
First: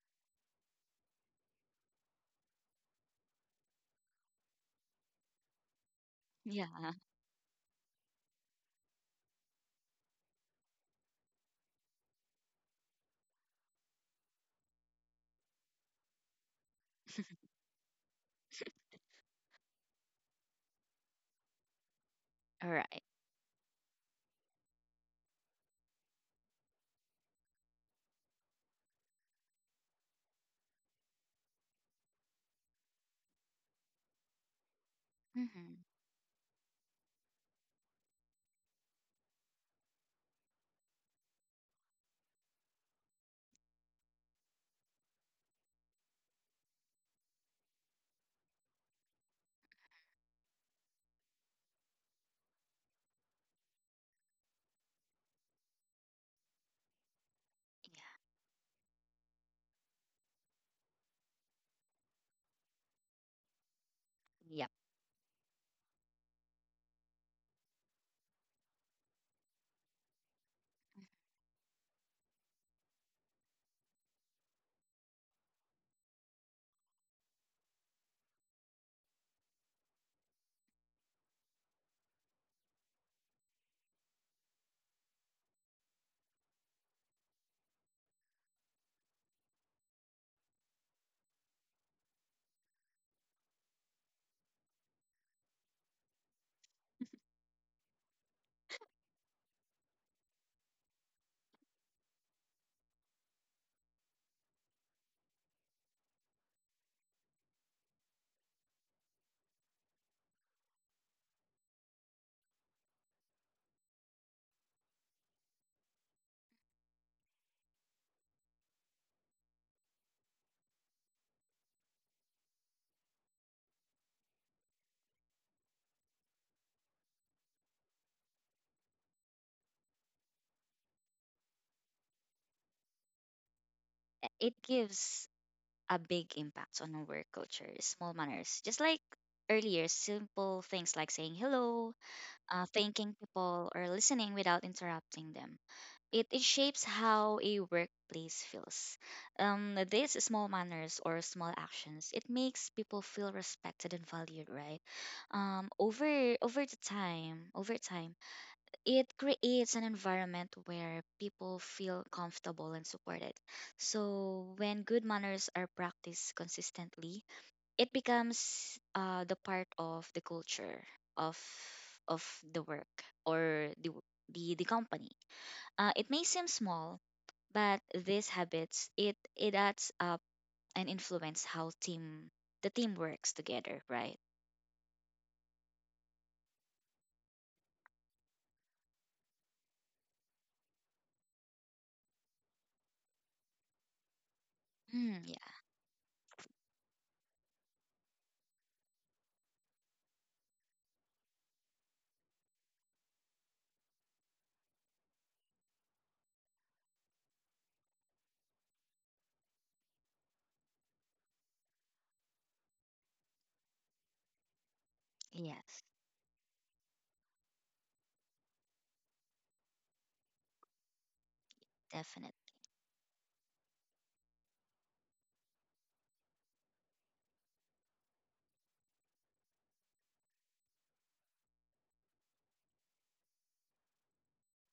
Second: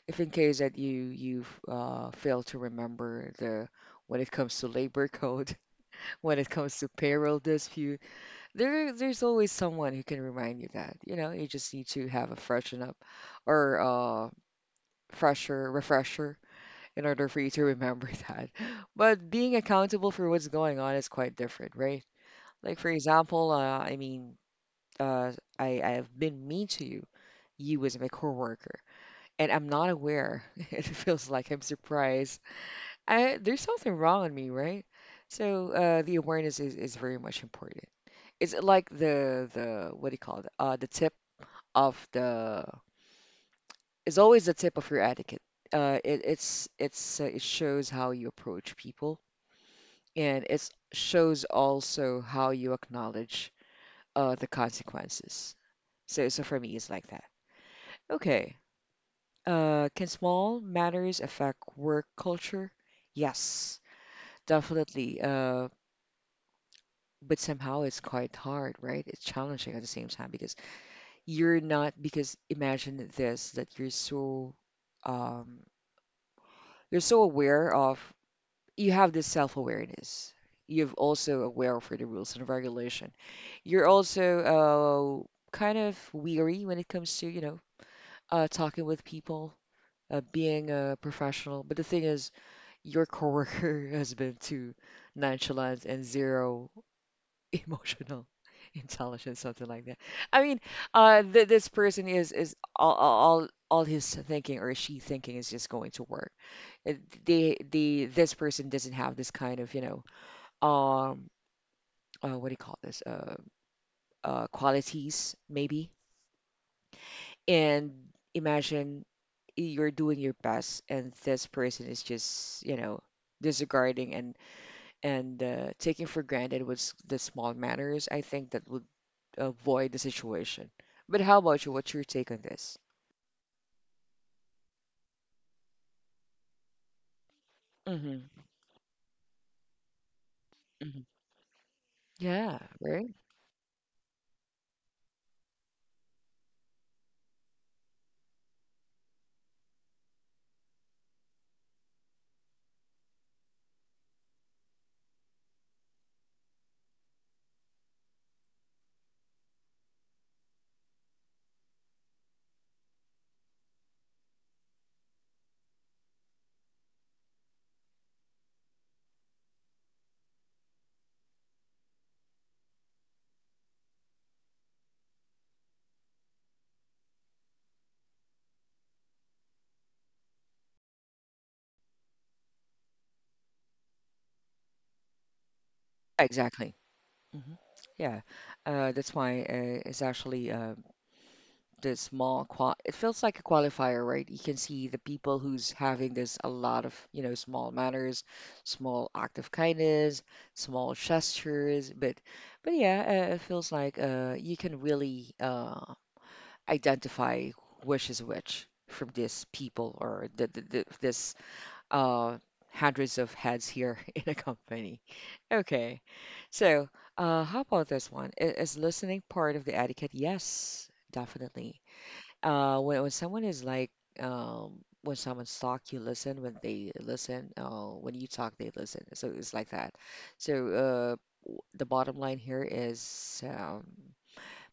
[SPEAKER 1] if in case that you've fail to remember the when it comes to labor code, when it comes to
[SPEAKER 2] Yeah.
[SPEAKER 1] payroll dispute, there's always someone who can remind you that. You know, you just need to have a freshen up or fresher refresher in order for you to remember that. But being accountable for what's going on is quite different, right?
[SPEAKER 2] All
[SPEAKER 1] Like for
[SPEAKER 2] right.
[SPEAKER 1] example, I mean, uh, I have been mean to you. You as my coworker, and I'm not aware. It feels like I'm surprised. There's something wrong in me, right? So
[SPEAKER 2] Mm-hmm.
[SPEAKER 1] the awareness is very much important. It's like the what do you call it? The tip of the is always the tip of your etiquette. It's it shows how you approach people, and it shows also how you acknowledge the consequences. So for me, it's like that. Okay. Can small matters affect work culture? Yes,
[SPEAKER 2] Yeah.
[SPEAKER 1] definitely. But somehow it's quite hard, right? It's challenging at the same time because you're not, because imagine this, that um, you're so aware of, you have this self-awareness, you've also aware for the rules and regulation, you're also kind of weary when it comes to, you know, talking with people, being a professional. But the thing is your coworker has been too nonchalant and zero emotional intelligence, something like that. i mean this person is all his thinking or she thinking is just going to work. Uh, they this person doesn't have this kind of, you know, um what do you call this, uh, qualities maybe. And imagine you're doing your best and this person is just, you know, disregarding, and and taking for granted what's the small matters. I think that would avoid the situation. But how about you? What's your take on this?
[SPEAKER 2] It gives a big impact on our work culture. Small
[SPEAKER 1] Hmm.
[SPEAKER 2] manners, just like earlier, simple things
[SPEAKER 1] Hmm.
[SPEAKER 2] like saying hello,
[SPEAKER 1] Yeah, right.
[SPEAKER 2] thanking people, or listening without interrupting them. It shapes how a workplace feels. These small manners or small actions, it makes people feel respected and valued, right? Over time, it creates an environment where people feel comfortable and supported. So, when good manners are practiced consistently, it becomes the part of the culture of of the work, or the the company. It may seem small, but these habits, it adds up and influence how team the team works together, right?
[SPEAKER 1] Exactly. Hmm. Yeah, that's why it's actually the small qual, it feels like a qualifier, right? You can see the
[SPEAKER 2] Mm,
[SPEAKER 1] people
[SPEAKER 2] yeah.
[SPEAKER 1] who's having this a lot of, you know, small manners, small act of kindness, small gestures, but yeah, it feels like you can really identify which is which from these people, or the this uh hundreds of heads here in a company.
[SPEAKER 2] Yes.
[SPEAKER 1] Okay. So, how about this one? I- Is listening part of the etiquette? Yes, definitely.
[SPEAKER 2] Definitely.
[SPEAKER 1] When someone is like, when someone's talk, you listen. When they listen, when you talk, they listen. So it's like that. So the bottom line here is,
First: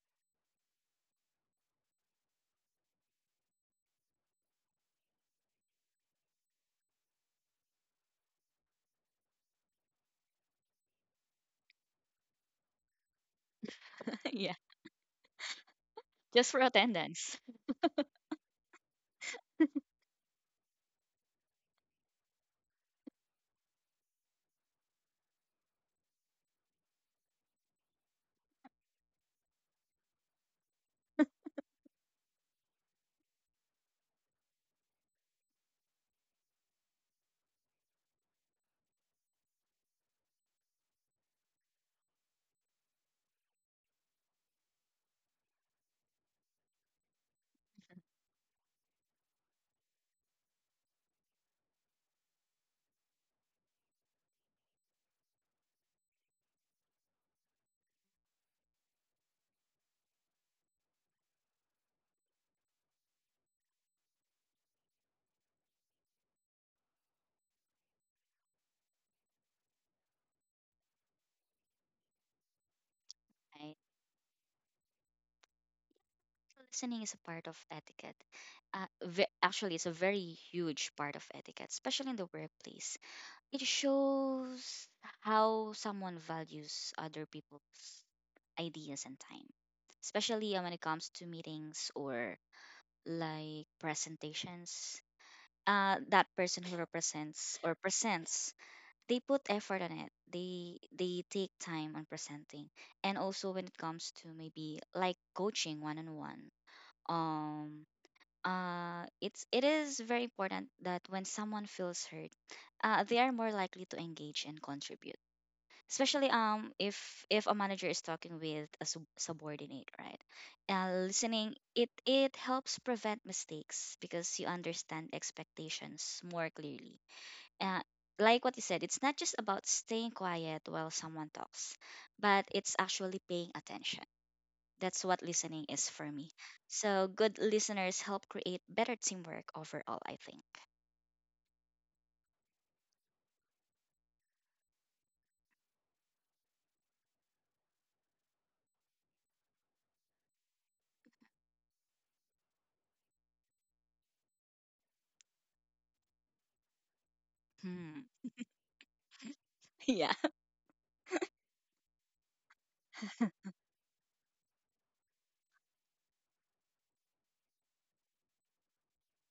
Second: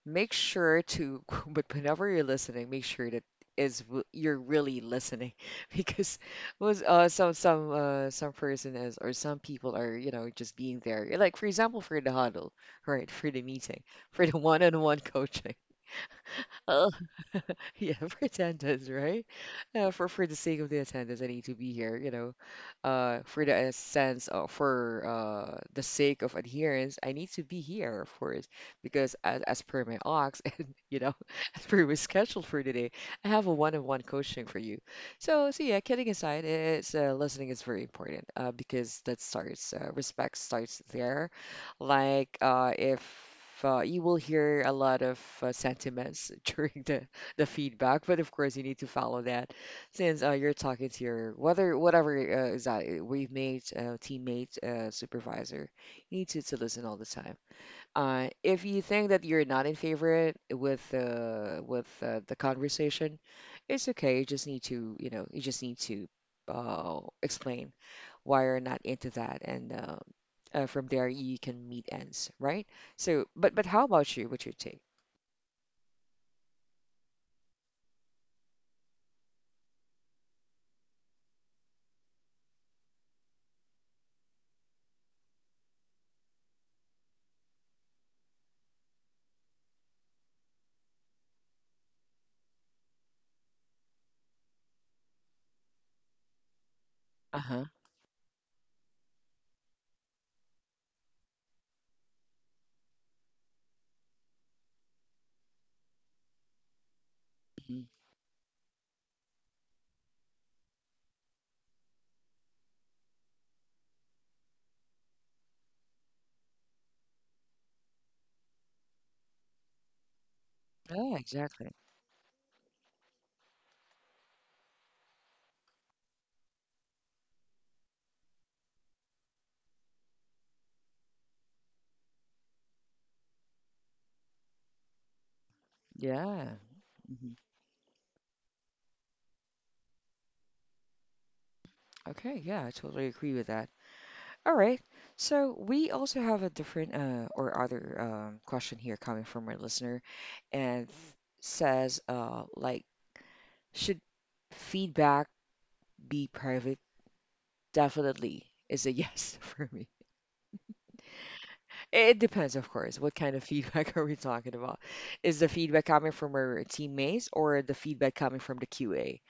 [SPEAKER 1] make sure to, but whenever you're listening, make sure that you're really listening because was some person is, or some people are, you know, just being there, like for example, for the huddle, right, for the meeting, for the
[SPEAKER 2] Yeah.
[SPEAKER 1] one-on-one coaching.
[SPEAKER 2] Just for attendance.
[SPEAKER 1] Yeah, for attendance, right? For the sake of the attendance, I need to be here, you know. For the sense of for the sake of adherence, I need to be here, of course, because as per my ox and you know, as per my schedule for today, I have a one-on-one coaching for you. So yeah, kidding aside, it's listening is very important because that starts respect starts there. Like if you will hear a lot of sentiments during the feedback, but of course you need to follow that since you're talking to your whether whatever is that roommate, teammate, supervisor, you need to listen all the time. If you think that you're not in favor with the conversation, it's okay. You just need to, you know, you just need to explain why you're not into that. And from there you can meet ends, right? So, but how about you? What's your take?
[SPEAKER 2] Listening is a part of etiquette. Actually, it's a very huge part of etiquette, especially in the workplace. It shows how someone values other people's ideas and time, especially when it comes to meetings or like presentations. That person who represents
[SPEAKER 1] Uh-huh.
[SPEAKER 2] or presents, they put effort on it. They take time on presenting, and also when it comes to maybe like coaching one on one,
[SPEAKER 1] Mhm.
[SPEAKER 2] um it's it is very important that when someone feels hurt, they are more likely to engage and contribute. Especially if a manager is talking with a subordinate, right?
[SPEAKER 1] Yeah,
[SPEAKER 2] Listening,
[SPEAKER 1] exactly.
[SPEAKER 2] it helps prevent mistakes because you understand expectations more clearly. Uh, like what you said, it's not just about staying quiet while someone talks, but it's actually paying attention. That's what listening is for me.
[SPEAKER 1] Yeah.
[SPEAKER 2] So
[SPEAKER 1] Mhm.
[SPEAKER 2] good listeners help create better teamwork overall, I think.
[SPEAKER 1] Okay, yeah, I totally agree with that. All right. So we also have a different or other, question here coming from our listener, and says like, should feedback be private?
[SPEAKER 2] Hmm.
[SPEAKER 1] Definitely is a yes for me.
[SPEAKER 2] Yeah.
[SPEAKER 1] It depends, of course. What kind of feedback are we talking about? Is the feedback coming from our teammates, or the feedback coming from the QA,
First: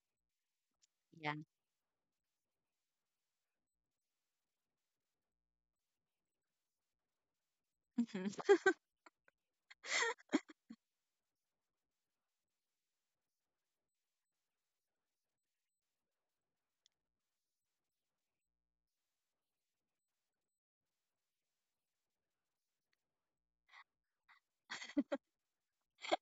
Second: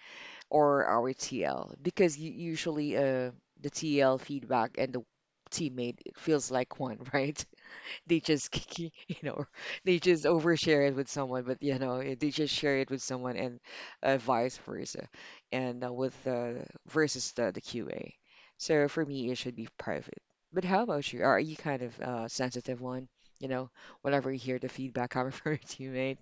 [SPEAKER 1] or our
[SPEAKER 2] Yeah.
[SPEAKER 1] TL? Because you, usually the TL feedback and the teammate, it feels like one, right? They
[SPEAKER 2] Mhm.
[SPEAKER 1] just you know, they just overshare it with someone, but you know, they just share it with someone, and vice versa, and with versus the QA. So for me, it should be private. But how about you? Are you kind of sensitive one? You know, whenever you hear the feedback coming from your teammate.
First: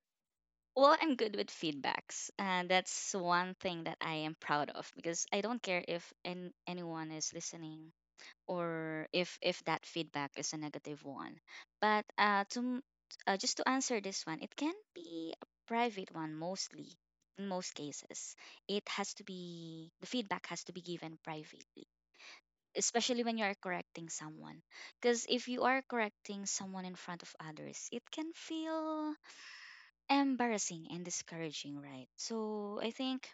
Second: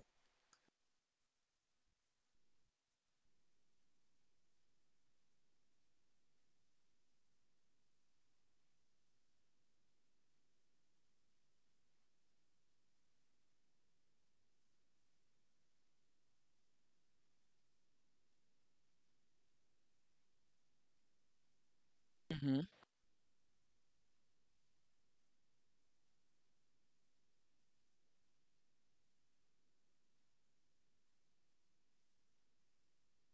[SPEAKER 2] Well, I'm good with feedbacks. And that's one thing that I am proud of because I don't care if an anyone is listening or if that feedback is a negative one. But just to answer this one, it can be a private one, mostly in most cases. It has to be The feedback has to be given privately,
[SPEAKER 1] Hmm.
[SPEAKER 2] especially when you are correcting someone. Because if you are correcting someone in front of others, it can feel embarrassing and discouraging, right? So I think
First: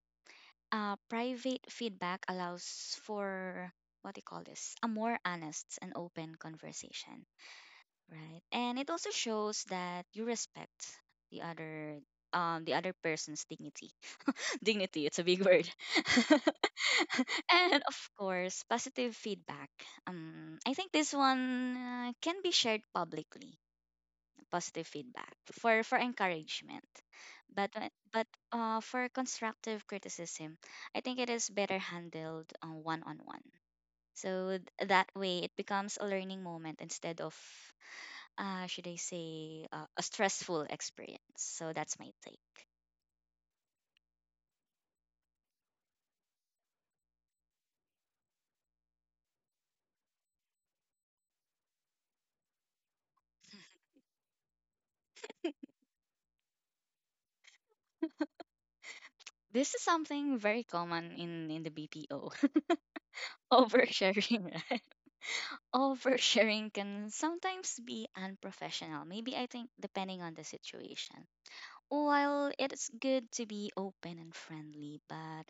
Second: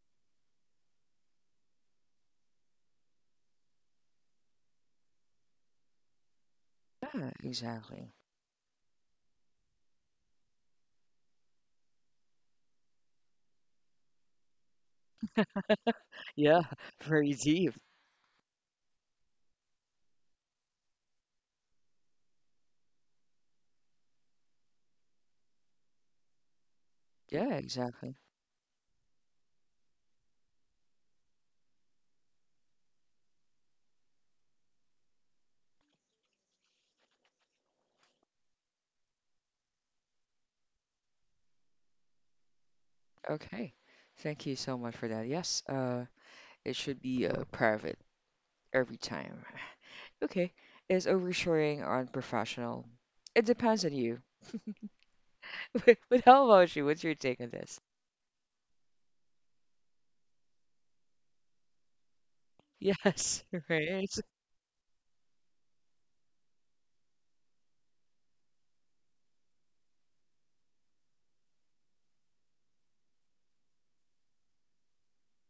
[SPEAKER 2] private feedback allows for, what do you call this, a more honest and open conversation,
[SPEAKER 1] Yeah, exactly.
[SPEAKER 2] right? And it also shows that you respect the other the other person's dignity. Dignity. It's a big word.
[SPEAKER 1] Yeah, very deep.
[SPEAKER 2] And of course, positive feedback. I think this one can be shared publicly. Positive feedback for encouragement,
[SPEAKER 1] Yeah,
[SPEAKER 2] but
[SPEAKER 1] exactly.
[SPEAKER 2] for constructive criticism, I think it is better handled one on one. So that way, it becomes a learning moment instead of, should I say, a stressful experience. So that's my take.
[SPEAKER 1] Okay. Thank you so much for that. Yes, it should be private every time. Okay. Is oversharing unprofessional? It depends on you. But how about you? What's your take on this?
[SPEAKER 2] This is something very common in the BPO.
[SPEAKER 1] Yes, right.
[SPEAKER 2] Oversharing, right? Oversharing can sometimes be unprofessional, maybe, I think, depending on the situation. While it's good to be open and friendly, but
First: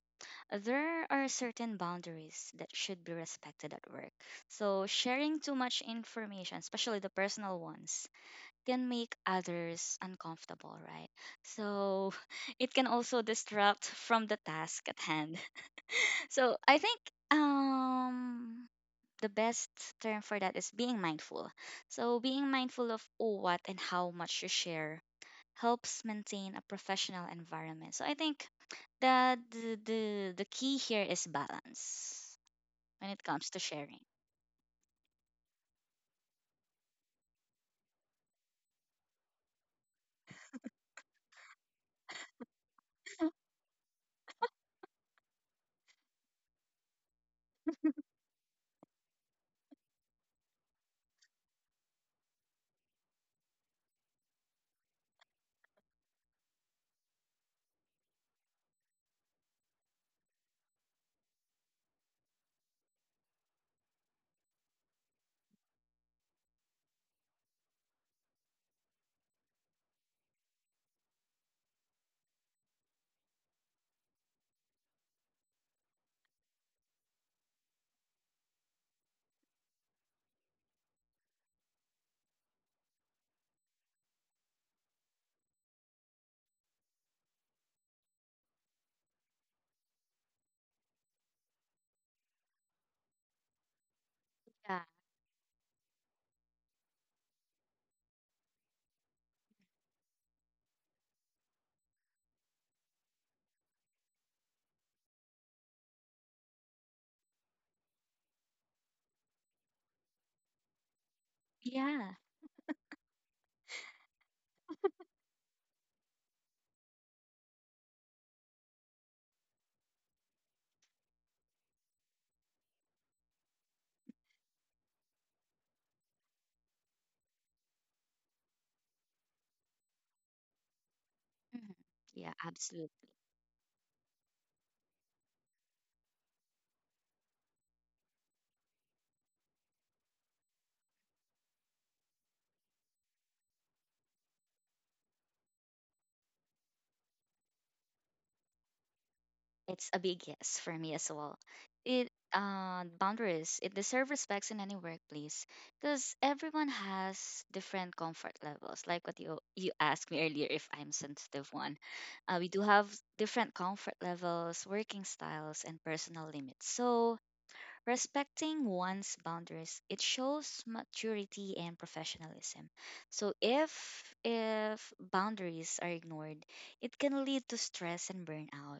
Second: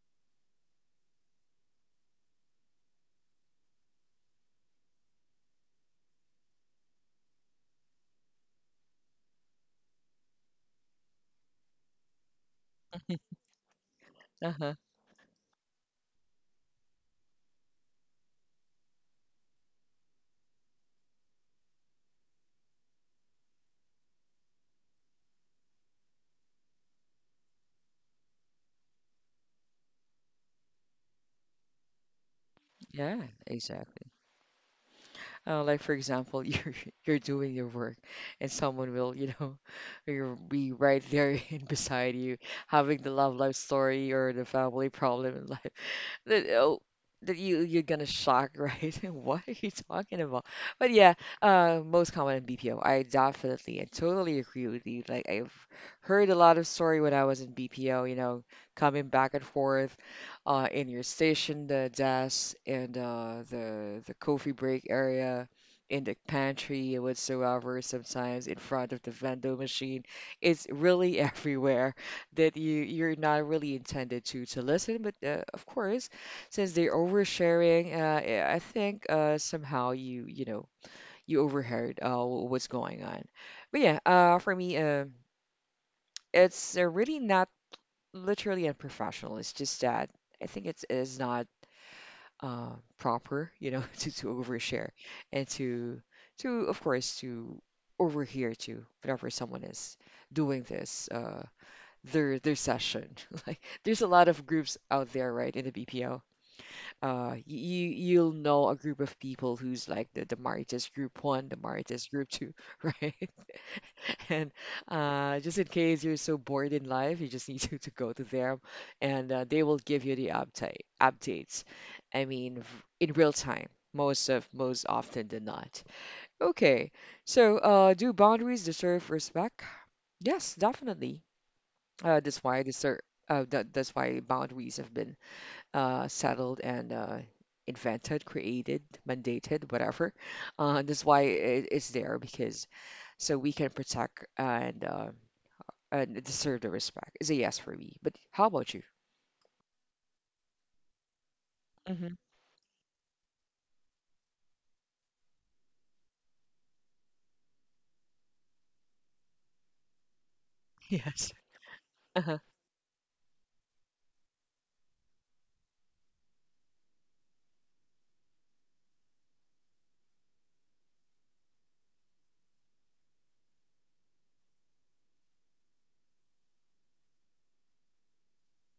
[SPEAKER 2] there are certain boundaries that should be respected at work. So, sharing too much information, especially the personal ones, can make others uncomfortable, right? So, it can also distract from the
[SPEAKER 1] Uh-huh.
[SPEAKER 2] task at hand. So, I think um the best term for that is being mindful. So, being mindful of what and how much you share helps maintain a professional environment. So, I think the key here is balance when it
[SPEAKER 1] Yeah,
[SPEAKER 2] comes to sharing.
[SPEAKER 1] exactly. Like for example, you're doing your work, and someone will, you know, you'll be right there and beside you, having the love life story or the family problem in life. That oh, that you're gonna shock, right? What are you talking about? But yeah, uh, most common in BPO. I definitely and totally agree with you. Like I've heard a lot of story when I was in BPO, you know, coming back and forth, uh, in your station, the desk, and uh, the coffee break area, in the pantry, and whatsoever, sometimes in front of the vendor machine. It's really everywhere, that you're not really intended to listen. But of course, since they're oversharing, I think somehow you, you know, you overheard what's going on. But yeah, for me, it's really not literally unprofessional. It's just that I think it's is not uh, proper, you know, to
[SPEAKER 2] Yeah.
[SPEAKER 1] overshare, and to of course to overhear to whatever someone is doing this their session. Like, there's a lot of groups out there, right, in the BPO, you you'll know a group of people who's like the Marites group one, the Marites
[SPEAKER 2] Yeah.
[SPEAKER 1] group two, right? And just in case you're so bored in life, you just need to go to them, and they will give you the updates. I mean, in real time, most of most often than not. Okay, so do boundaries deserve respect? Yes, definitely.
[SPEAKER 2] Mhm. Yeah,
[SPEAKER 1] That's why deserve.
[SPEAKER 2] absolutely.
[SPEAKER 1] That's why boundaries have been settled, and invented, created, mandated, whatever. That's why it's there, because so we can protect, and and deserve the respect. It's a yes for me. But how about you?
[SPEAKER 2] It's a big yes for me as well. It
[SPEAKER 1] Hmm.
[SPEAKER 2] boundaries. It deserves respects in any workplace because everyone has different comfort levels. Like what you asked me earlier, if I'm
[SPEAKER 1] Yes.
[SPEAKER 2] sensitive one,
[SPEAKER 1] Uh-huh.
[SPEAKER 2] we do have different comfort levels, working styles, and personal limits. So respecting one's boundaries, it shows maturity and professionalism. So if boundaries are ignored, it can lead to stress and burnout,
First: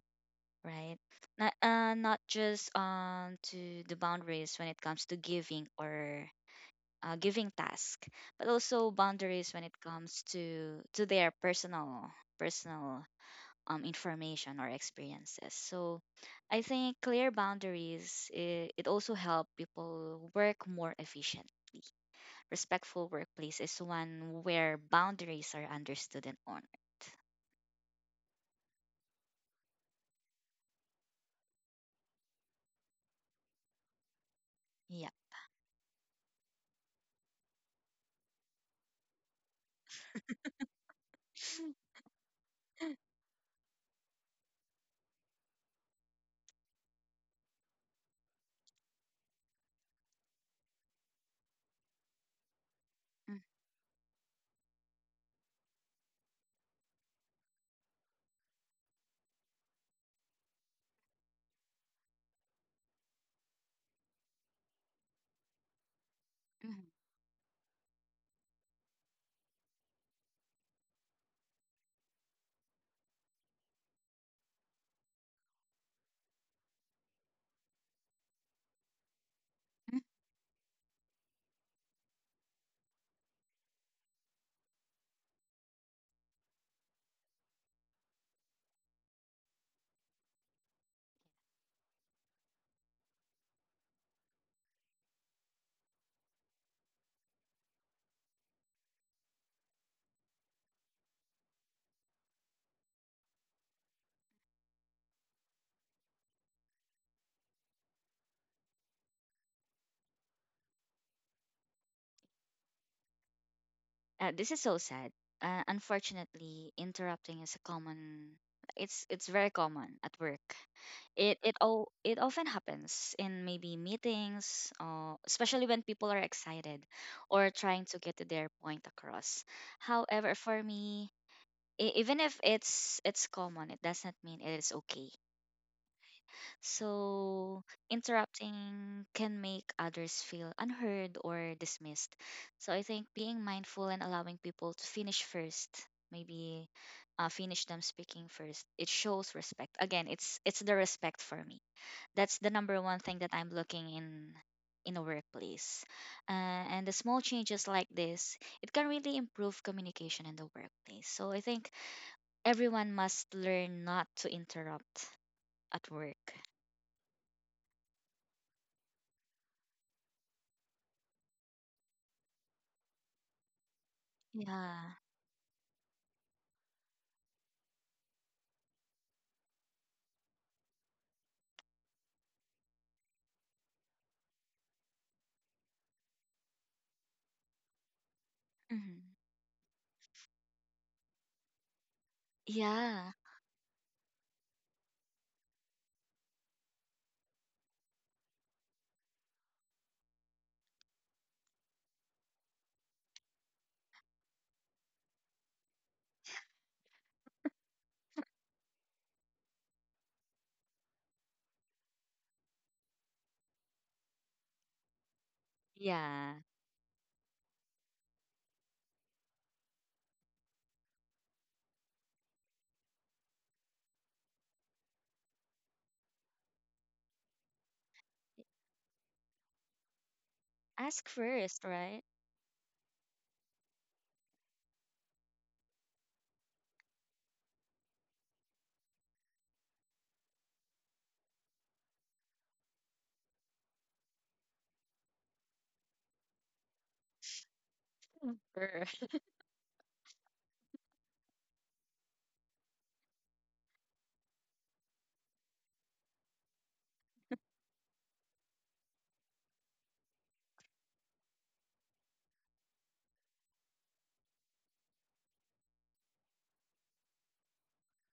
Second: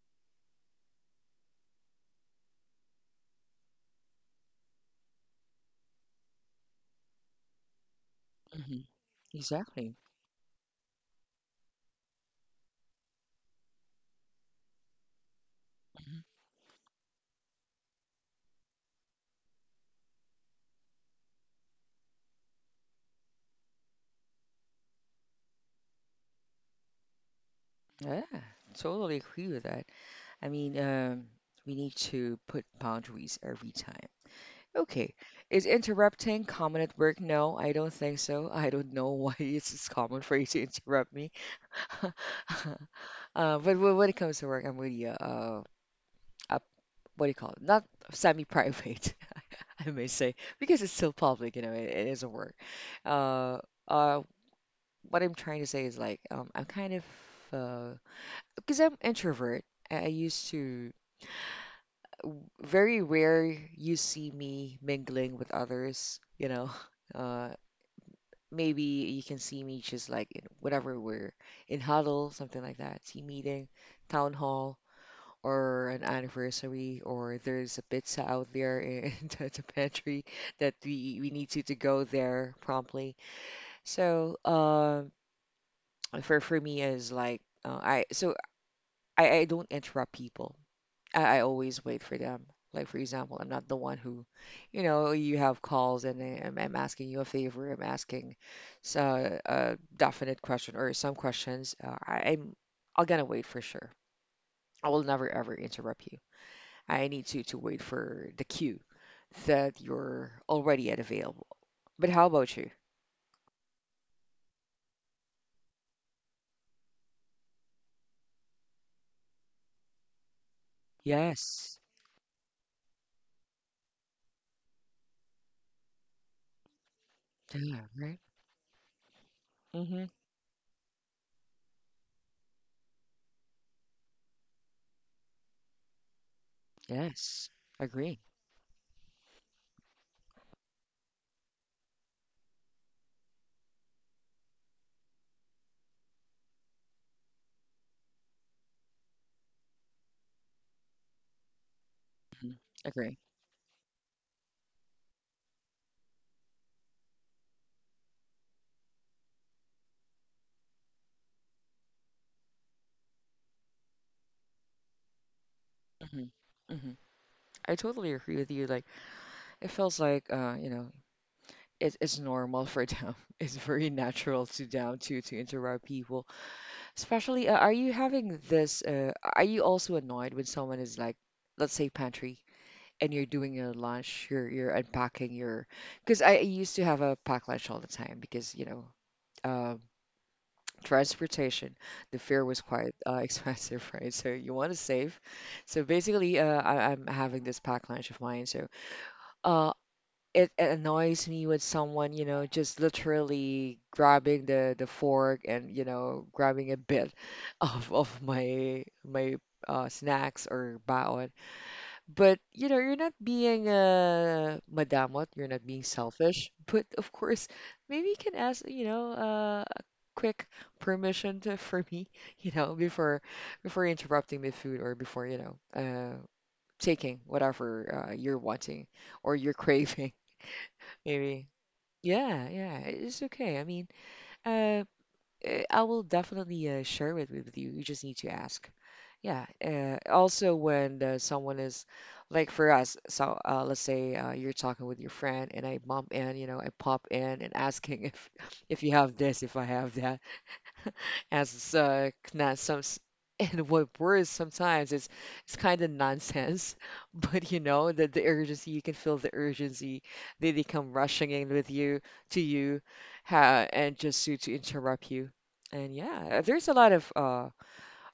[SPEAKER 2] right? Not not just to the boundaries when it comes to giving or giving task, but
[SPEAKER 1] Hmm.
[SPEAKER 2] also boundaries when it
[SPEAKER 1] Exactly.
[SPEAKER 2] comes to their personal personal information or experiences. So,
[SPEAKER 1] Mhm.
[SPEAKER 2] I think clear boundaries, it also help people work more efficient. Respectful workplace is one where boundaries are understood and honored.
[SPEAKER 1] Yeah, totally agree with that. I mean, we need to put boundaries every time.
[SPEAKER 2] Yeah.
[SPEAKER 1] Okay. Is interrupting common at work? No, I don't think so. I don't know why it's common for you to interrupt me. But when it comes to work, I'm really up- what do you call it? Not semi-private, I may say, because it's still public. You know, it is a work. Uh, uh, what I'm trying to say is like, I'm kind of uh, because I'm introvert. I used to, very rare you see me mingling with others. You know,
[SPEAKER 2] Mm-hmm.
[SPEAKER 1] uh, maybe you can see me just like in whatever we're in huddle, something like that, team meeting, town hall, or an anniversary, or there's a pizza out there in the pantry, that we need to go there promptly. So for me is like I don't interrupt people. I always wait for them. Like for example, I'm not the one who, you know, you have calls and I'm asking you a favor. I'm asking a definite question or some questions. I'm gonna wait for sure. I will never ever interrupt you. I need you to wait for the queue that you're already at available. But how about you?
[SPEAKER 2] This is so sad. Unfortunately, interrupting is a common. It's very common at work. It it
[SPEAKER 1] Yes.
[SPEAKER 2] all it often happens in maybe meetings, especially when people are excited or trying
[SPEAKER 1] Yeah,
[SPEAKER 2] to get
[SPEAKER 1] right?
[SPEAKER 2] to their point across.
[SPEAKER 1] Mm-hmm.
[SPEAKER 2] However, for me, even if it's common, it does not mean it is okay.
[SPEAKER 1] Yes.
[SPEAKER 2] So,
[SPEAKER 1] Agree.
[SPEAKER 2] interrupting can make others feel unheard or dismissed. So, I think being mindful and allowing people to finish first, maybe finish them speaking first, it shows respect. Again, it's the respect for me. That's the
[SPEAKER 1] Hmm.
[SPEAKER 2] number one
[SPEAKER 1] Agree.
[SPEAKER 2] thing that I'm looking in a workplace. Uh, and the small changes like this, it can really improve communication in the workplace. So, I think everyone must learn not to interrupt at
[SPEAKER 1] Hmm.
[SPEAKER 2] work.
[SPEAKER 1] Hmm. I totally agree with you. Like, it feels like you know, it's normal for them. It's very natural to
[SPEAKER 2] Yeah.
[SPEAKER 1] down to interrupt people. Especially, are you having this? Are you also annoyed when someone is like, let's say, pantry? And you're doing your lunch, you're unpacking your, because I used to have a packed lunch all the time because
[SPEAKER 2] Mhm.
[SPEAKER 1] um, transportation, the fare was quite
[SPEAKER 2] Yeah.
[SPEAKER 1] expensive, right? So you want to save. So basically, I'm having this packed lunch of mine. So uh, it annoys me when someone just literally grabbing the fork and grabbing a bit of my snacks or baon, but you're not being madamot, you're not being
[SPEAKER 2] Yeah.
[SPEAKER 1] selfish. But of course, maybe you can ask, a quick permission to, for me, before before interrupting the food or before taking whatever you're wanting or you're craving,
[SPEAKER 2] Ask
[SPEAKER 1] maybe.
[SPEAKER 2] first, right?
[SPEAKER 1] Yeah, yeah, it's okay. I mean, uh, I will definitely share it with you. You just need to ask. Yeah, also when someone is like for us, so let's say you're talking with your friend and I bump in, you know, I pop in and asking if if
[SPEAKER 2] Sure.
[SPEAKER 1] you have this, if I have that, as not some and what worse sometimes it's kind of nonsense, but you know the urgency, you can feel the urgency, they come rushing in with you to you, ha, and just to interrupt you, and yeah, there's a lot of uh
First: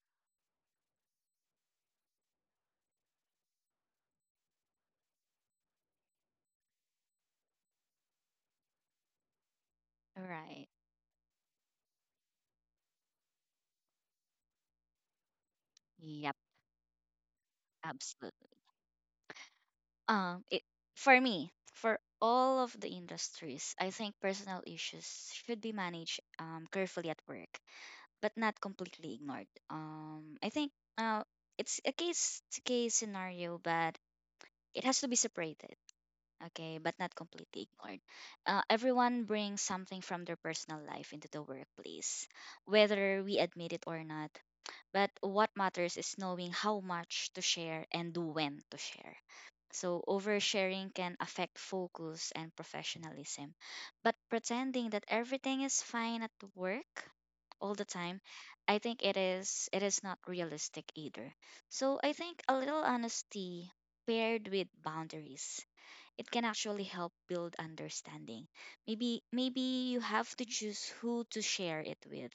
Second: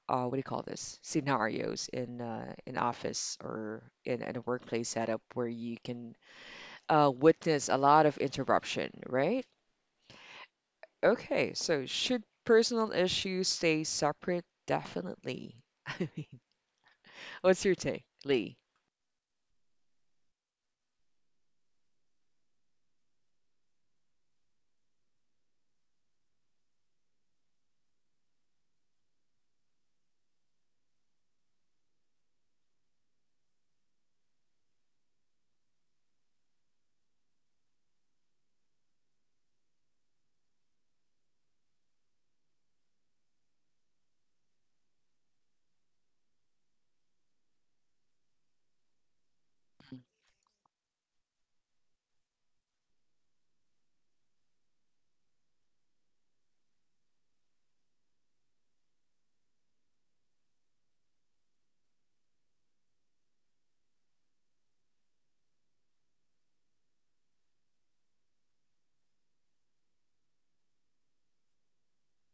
[SPEAKER 1] uh, what do you call this, scenarios in in office or in a workplace setup where you can witness a lot of interruption, right?
[SPEAKER 2] Right.
[SPEAKER 1] Okay, so should personal issues stay separate? Definitely. I
[SPEAKER 2] Yep,
[SPEAKER 1] mean, what's your take, Lee?
[SPEAKER 2] absolutely. It for me, for all of the industries, I think personal issues should be managed carefully at work, but not completely ignored. I think uh it's a case to case scenario, but it has to be separated. Okay, but not completely ignored. Everyone brings something from their personal life into the workplace, whether we admit it or not. But what matters is knowing how much to share and when to share. So, oversharing can affect focus and professionalism. But pretending that everything is fine at work all the time, I think it is not realistic either. So, I think a little honesty paired with boundaries, it can actually help build understanding. Maybe you have to choose who to share it with,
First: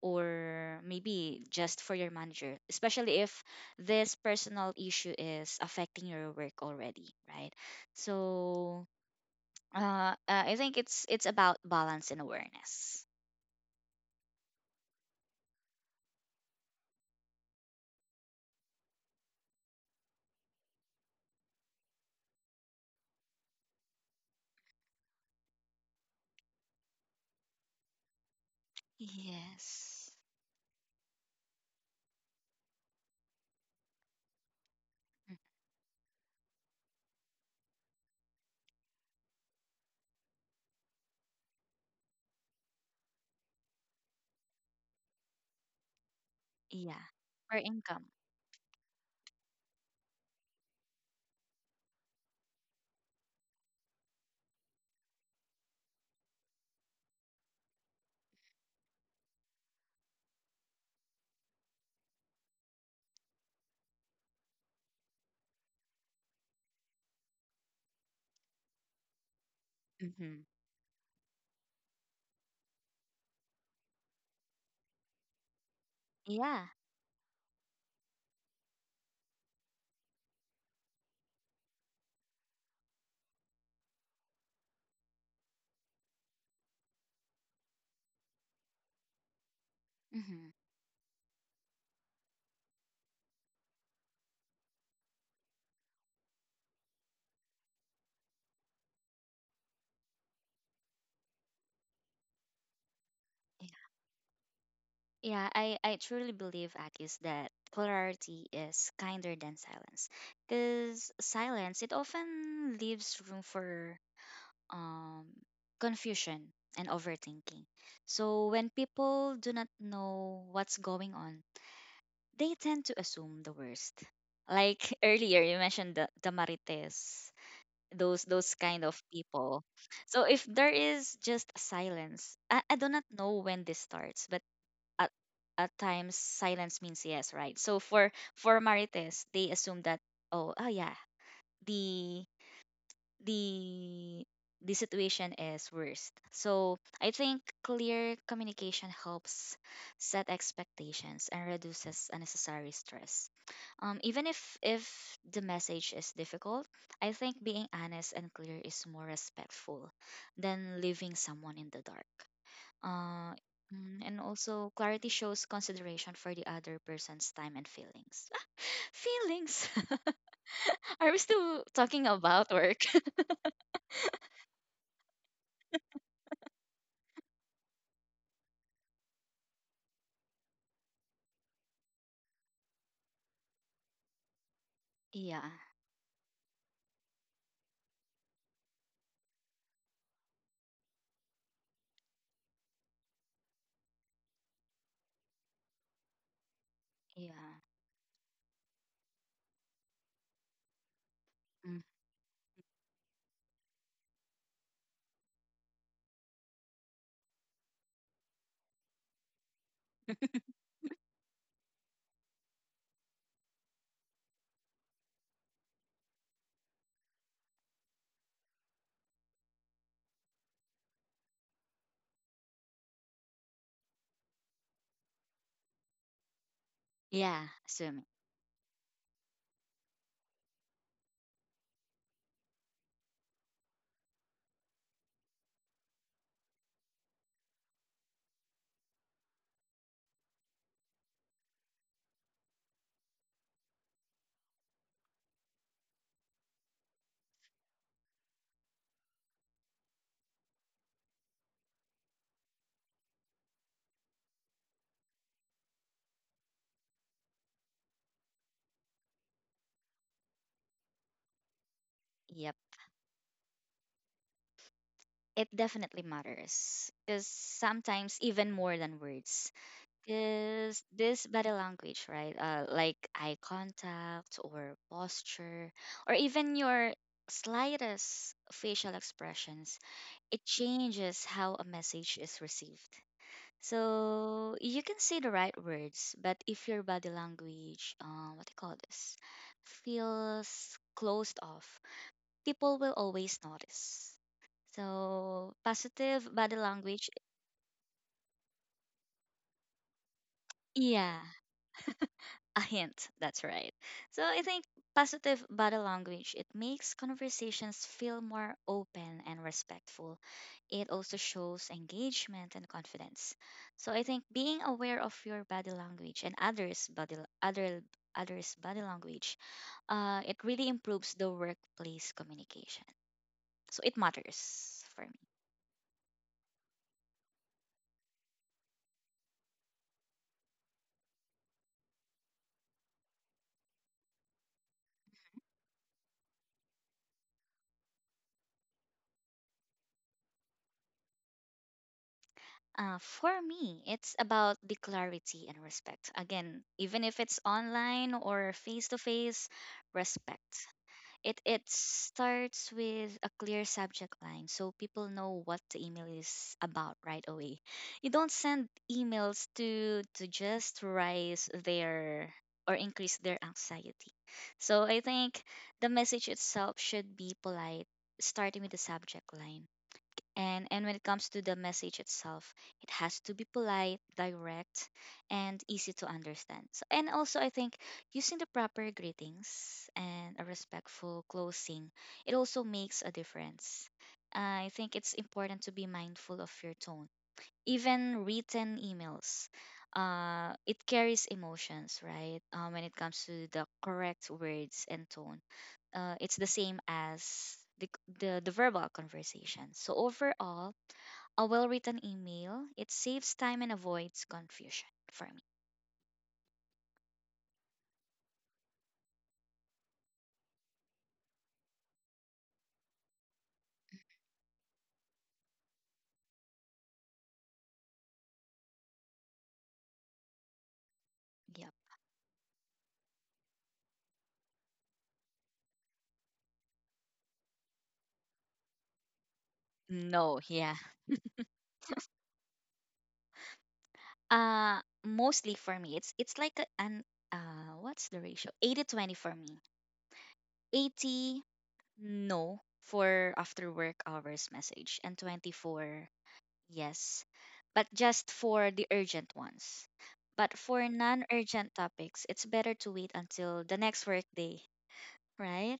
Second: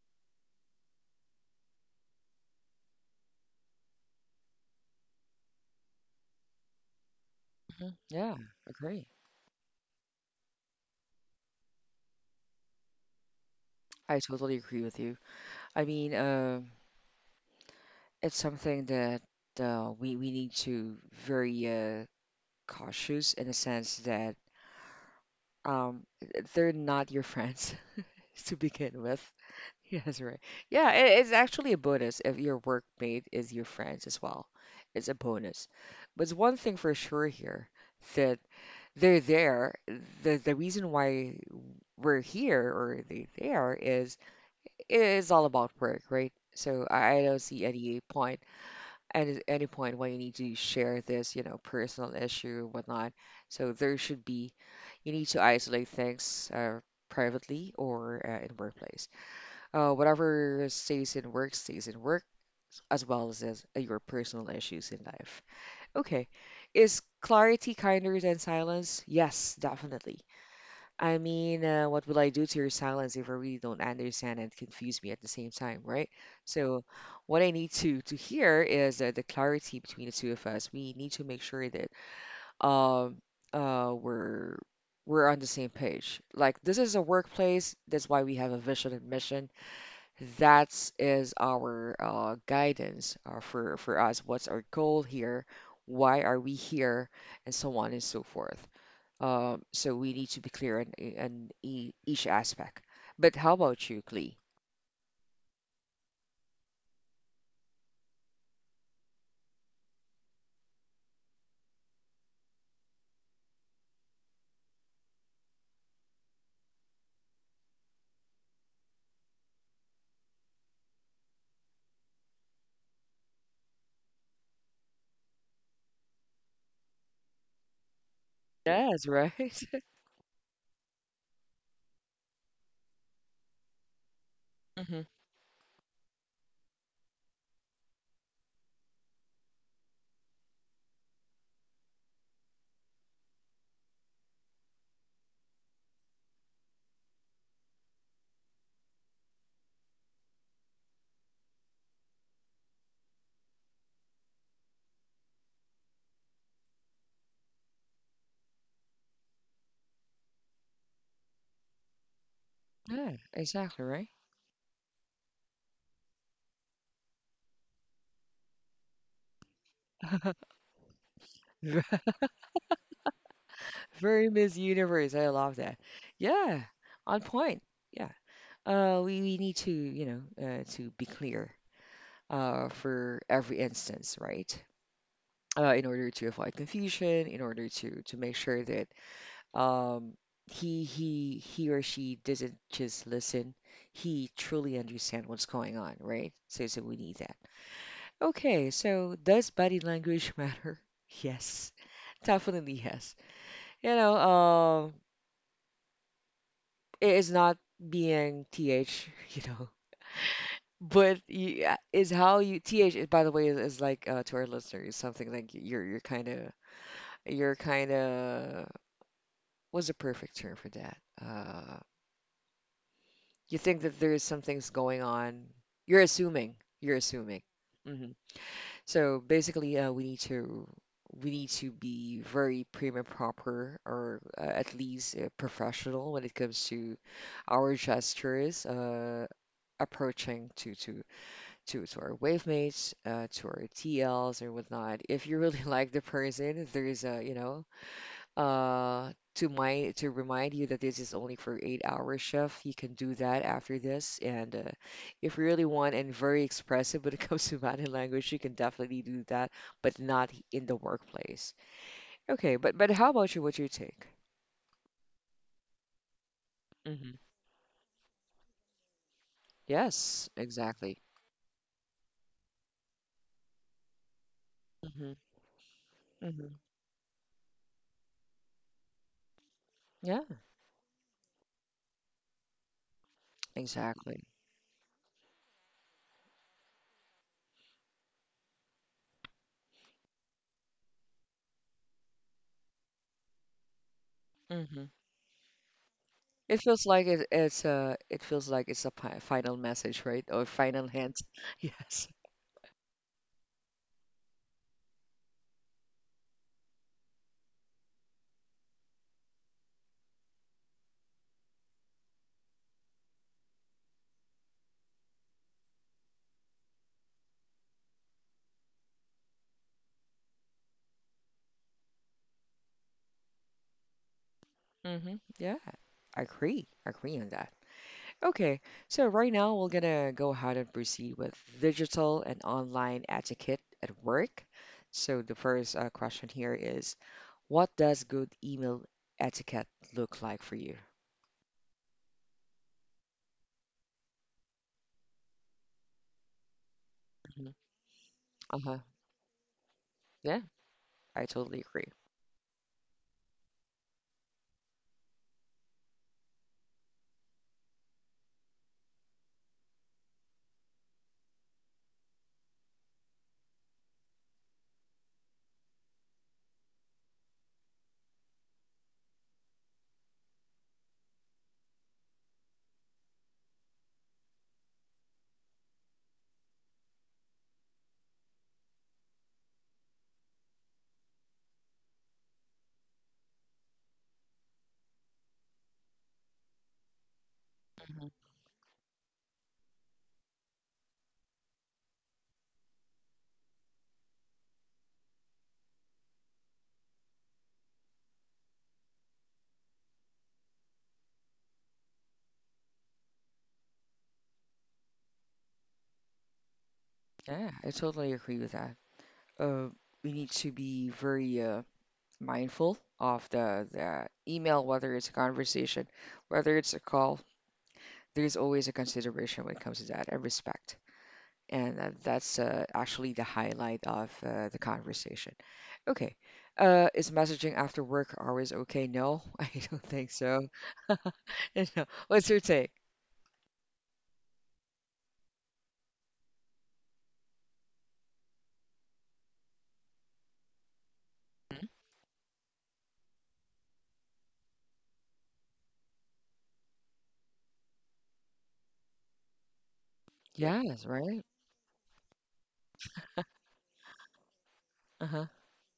[SPEAKER 2] or maybe just for your manager, especially if this personal issue is affecting your work already, right?
[SPEAKER 1] Hmm. Yeah,
[SPEAKER 2] So
[SPEAKER 1] agree.
[SPEAKER 2] I think it's about balance and awareness.
[SPEAKER 1] I totally agree with you. I mean, it's something that we need to very cautious in a sense that um, they're not your friends. To begin with.
[SPEAKER 2] Yes.
[SPEAKER 1] Yes, right. Yeah, it's actually a bonus if your workmate is your friends as well. It's a
[SPEAKER 2] Mm,
[SPEAKER 1] bonus. But it's one thing for sure here, that they're there. The reason why we're here or they there is all about work, right? So
[SPEAKER 2] yeah.
[SPEAKER 1] I don't
[SPEAKER 2] For
[SPEAKER 1] see any
[SPEAKER 2] income.
[SPEAKER 1] point, any point why you need to share this, you know, personal issue whatnot. So there should be, you need to isolate things privately or in workplace. Whatever stays in work, as well as, your personal issues in life. Okay, is clarity kinder than silence? Yes, definitely.
[SPEAKER 2] Mm-hmm.
[SPEAKER 1] I mean, what will I do to your silence if I really don't understand and confuse me at the same time, right?
[SPEAKER 2] Yeah.
[SPEAKER 1] So, what I need to hear is the clarity between the two of us. We need to make sure that um uh we're we're on the same page. Like this is a workplace, that's why we have a vision and mission,
[SPEAKER 2] Mm-hmm.
[SPEAKER 1] that is our guidance for us. What's our goal here? Why are we here? And so on and so forth. So we need to be clear on, each aspect. But how about you, Klee?
[SPEAKER 2] Yeah, I truly believe, Akis, that polarity is kinder than silence. Because silence, it often leaves room for um, confusion and overthinking. So when people do not know what's going on, they tend to assume the worst. Like earlier, you mentioned the, marites, those kind of
[SPEAKER 1] Yes, right.
[SPEAKER 2] people. So if there is just silence, I do not know when this starts, but
[SPEAKER 1] Hmm.
[SPEAKER 2] at, at times silence means yes, right? So for Marites, they assume that, oh, oh yeah, the the the situation is worst. So I think clear communication helps set expectations and reduces unnecessary stress. Even if the message is difficult, I think being honest and clear is more respectful than leaving someone in the dark.
[SPEAKER 1] Yeah,
[SPEAKER 2] Uh,
[SPEAKER 1] exactly, right.
[SPEAKER 2] and also, clarity shows consideration for the other person's time and feelings. Ah, feelings! Are we still
[SPEAKER 1] Ve-
[SPEAKER 2] talking about work?
[SPEAKER 1] Very Miss Universe. I love that. Yeah, on point. Yeah. We need to, to be clear for every instance, right?
[SPEAKER 2] Yeah,
[SPEAKER 1] In order to avoid confusion, in order to make sure that um, he or she doesn't just listen, he truly understand what's going on, right? So so we need that.
[SPEAKER 2] yeah.
[SPEAKER 1] Okay, so does body language matter? Yes,
[SPEAKER 2] Mm.
[SPEAKER 1] definitely yes. You know, it is not being you know. But you, is how you by the way is like to our listeners, something like you're kind of, you're kind of, what's a perfect term for that? Uh, you think that there is some things going on. You're assuming. You're assuming.
[SPEAKER 2] Yeah, swimming.
[SPEAKER 1] Hmm. So basically, we need to be very prim and proper, or at least professional when it comes to our gestures, approaching to our wave mates, to our T Ls, or whatnot. If you really like the person, there is a, you know, to my, to remind you that this is only for 8 hour shift, you can do that after this. And if you really want and very expressive when it comes to body language, you can definitely do that, but not in the workplace.
[SPEAKER 2] Yep.
[SPEAKER 1] Okay, but how about you? What's your take?
[SPEAKER 2] It definitely matters
[SPEAKER 1] Hmm.
[SPEAKER 2] because sometimes even more than words,
[SPEAKER 1] Yes,
[SPEAKER 2] because
[SPEAKER 1] exactly.
[SPEAKER 2] this body language, right, like eye contact or
[SPEAKER 1] Hmm.
[SPEAKER 2] posture, or even
[SPEAKER 1] Hmm.
[SPEAKER 2] your slightest facial expressions,
[SPEAKER 1] Yeah,
[SPEAKER 2] it changes how a message is received.
[SPEAKER 1] exactly.
[SPEAKER 2] So you can say the right words, but if your body language, what do you call this feels closed off, people will always notice.
[SPEAKER 1] Hmm.
[SPEAKER 2] So, positive body
[SPEAKER 1] It feels like
[SPEAKER 2] language,
[SPEAKER 1] it's a it feels like it's a final message, right? Or final
[SPEAKER 2] yeah,
[SPEAKER 1] hint? Yes.
[SPEAKER 2] a hint, that's right. So, I think positive body language, it makes conversations feel more open and respectful. It also shows engagement and confidence. So, I think being aware of your body language and other others' body language, it really improves the workplace communication. So, it matters for me.
[SPEAKER 1] Hmm. Yeah, I agree. I agree on that. Okay, so right now we're gonna go ahead and proceed with digital and online etiquette at work. So the first question here is, what does good email etiquette look like for you?
[SPEAKER 2] For me, it's about the clarity and respect. Again, even if it's
[SPEAKER 1] Mhm.
[SPEAKER 2] online or
[SPEAKER 1] Uh-huh.
[SPEAKER 2] face to face,
[SPEAKER 1] Yeah,
[SPEAKER 2] respect.
[SPEAKER 1] I
[SPEAKER 2] It
[SPEAKER 1] totally agree.
[SPEAKER 2] starts with a clear subject line so people know what the email is about right away. You don't send emails to just raise their or increase their anxiety. So I think the message itself should be polite, starting with the subject line. And when it comes to the message itself, it has to be polite, direct, and easy to understand. So, and also I think using the proper greetings and a respectful closing, it also makes a difference. I think it's important to be mindful of your tone.
[SPEAKER 1] Mhm.
[SPEAKER 2] Even written emails, it carries emotions, right? When it comes to the correct words and tone, it's the same as the, the verbal conversation. So overall, a well-written email, it saves time and avoids confusion for me.
[SPEAKER 1] Yeah, I totally agree with that. Uh, we need to be very mindful of the email, whether it's a conversation, whether it's a call. There's always a consideration when it comes to that, and respect.
[SPEAKER 2] Yep.
[SPEAKER 1] And that's actually the highlight of the conversation. Okay. Is messaging after work always okay? No, I don't think
[SPEAKER 2] No,
[SPEAKER 1] so.
[SPEAKER 2] yeah.
[SPEAKER 1] You know, what's your take?
[SPEAKER 2] Mostly, for me, it's like an, what's the ratio? 80-20 for me. 80
[SPEAKER 1] Mhm.
[SPEAKER 2] no for after work hours message, and 24 yes, but just for the urgent ones. But for
[SPEAKER 1] Yes, right?
[SPEAKER 2] non-urgent topics, it's better to wait until the next workday,
[SPEAKER 1] Uh-huh.
[SPEAKER 2] right?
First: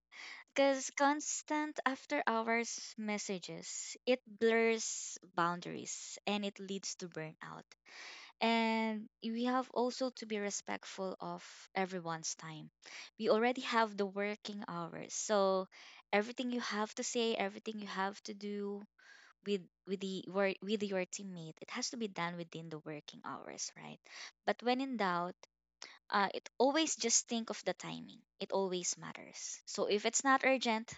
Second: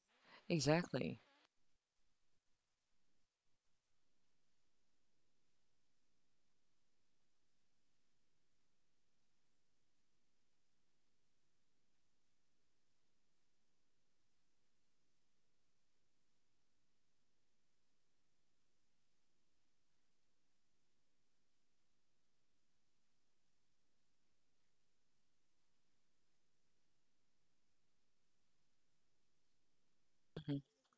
[SPEAKER 2] Because
[SPEAKER 1] Exactly.
[SPEAKER 2] constant after hours messages, it blurs boundaries and it leads to burnout. And we have also to be respectful of everyone's time. We already have the working hours. So everything you have to say, everything you have to do with the with your teammate, it has to be done within the working hours, right? But when in doubt, it always just think of the timing. It always matters. So if it's not
[SPEAKER 1] Mhm.
[SPEAKER 2] urgent,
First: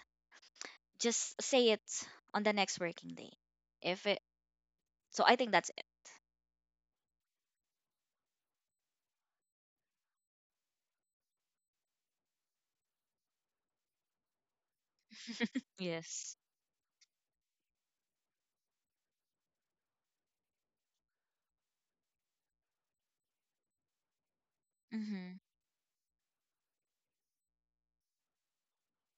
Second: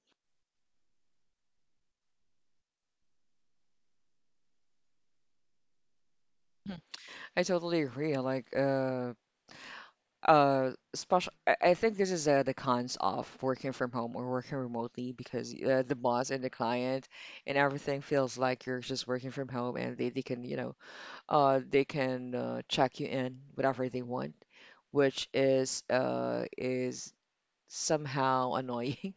[SPEAKER 2] just say it on the next working day. If it so I think that's it.
[SPEAKER 1] I totally agree. Like, special. I think this is the cons of working from home or working remotely, because the boss
[SPEAKER 2] Yes.
[SPEAKER 1] and the client and everything feels like you're just working from home, and they can, you know, they can check you in whatever they want, which
[SPEAKER 2] Mhm.
[SPEAKER 1] is somehow annoying,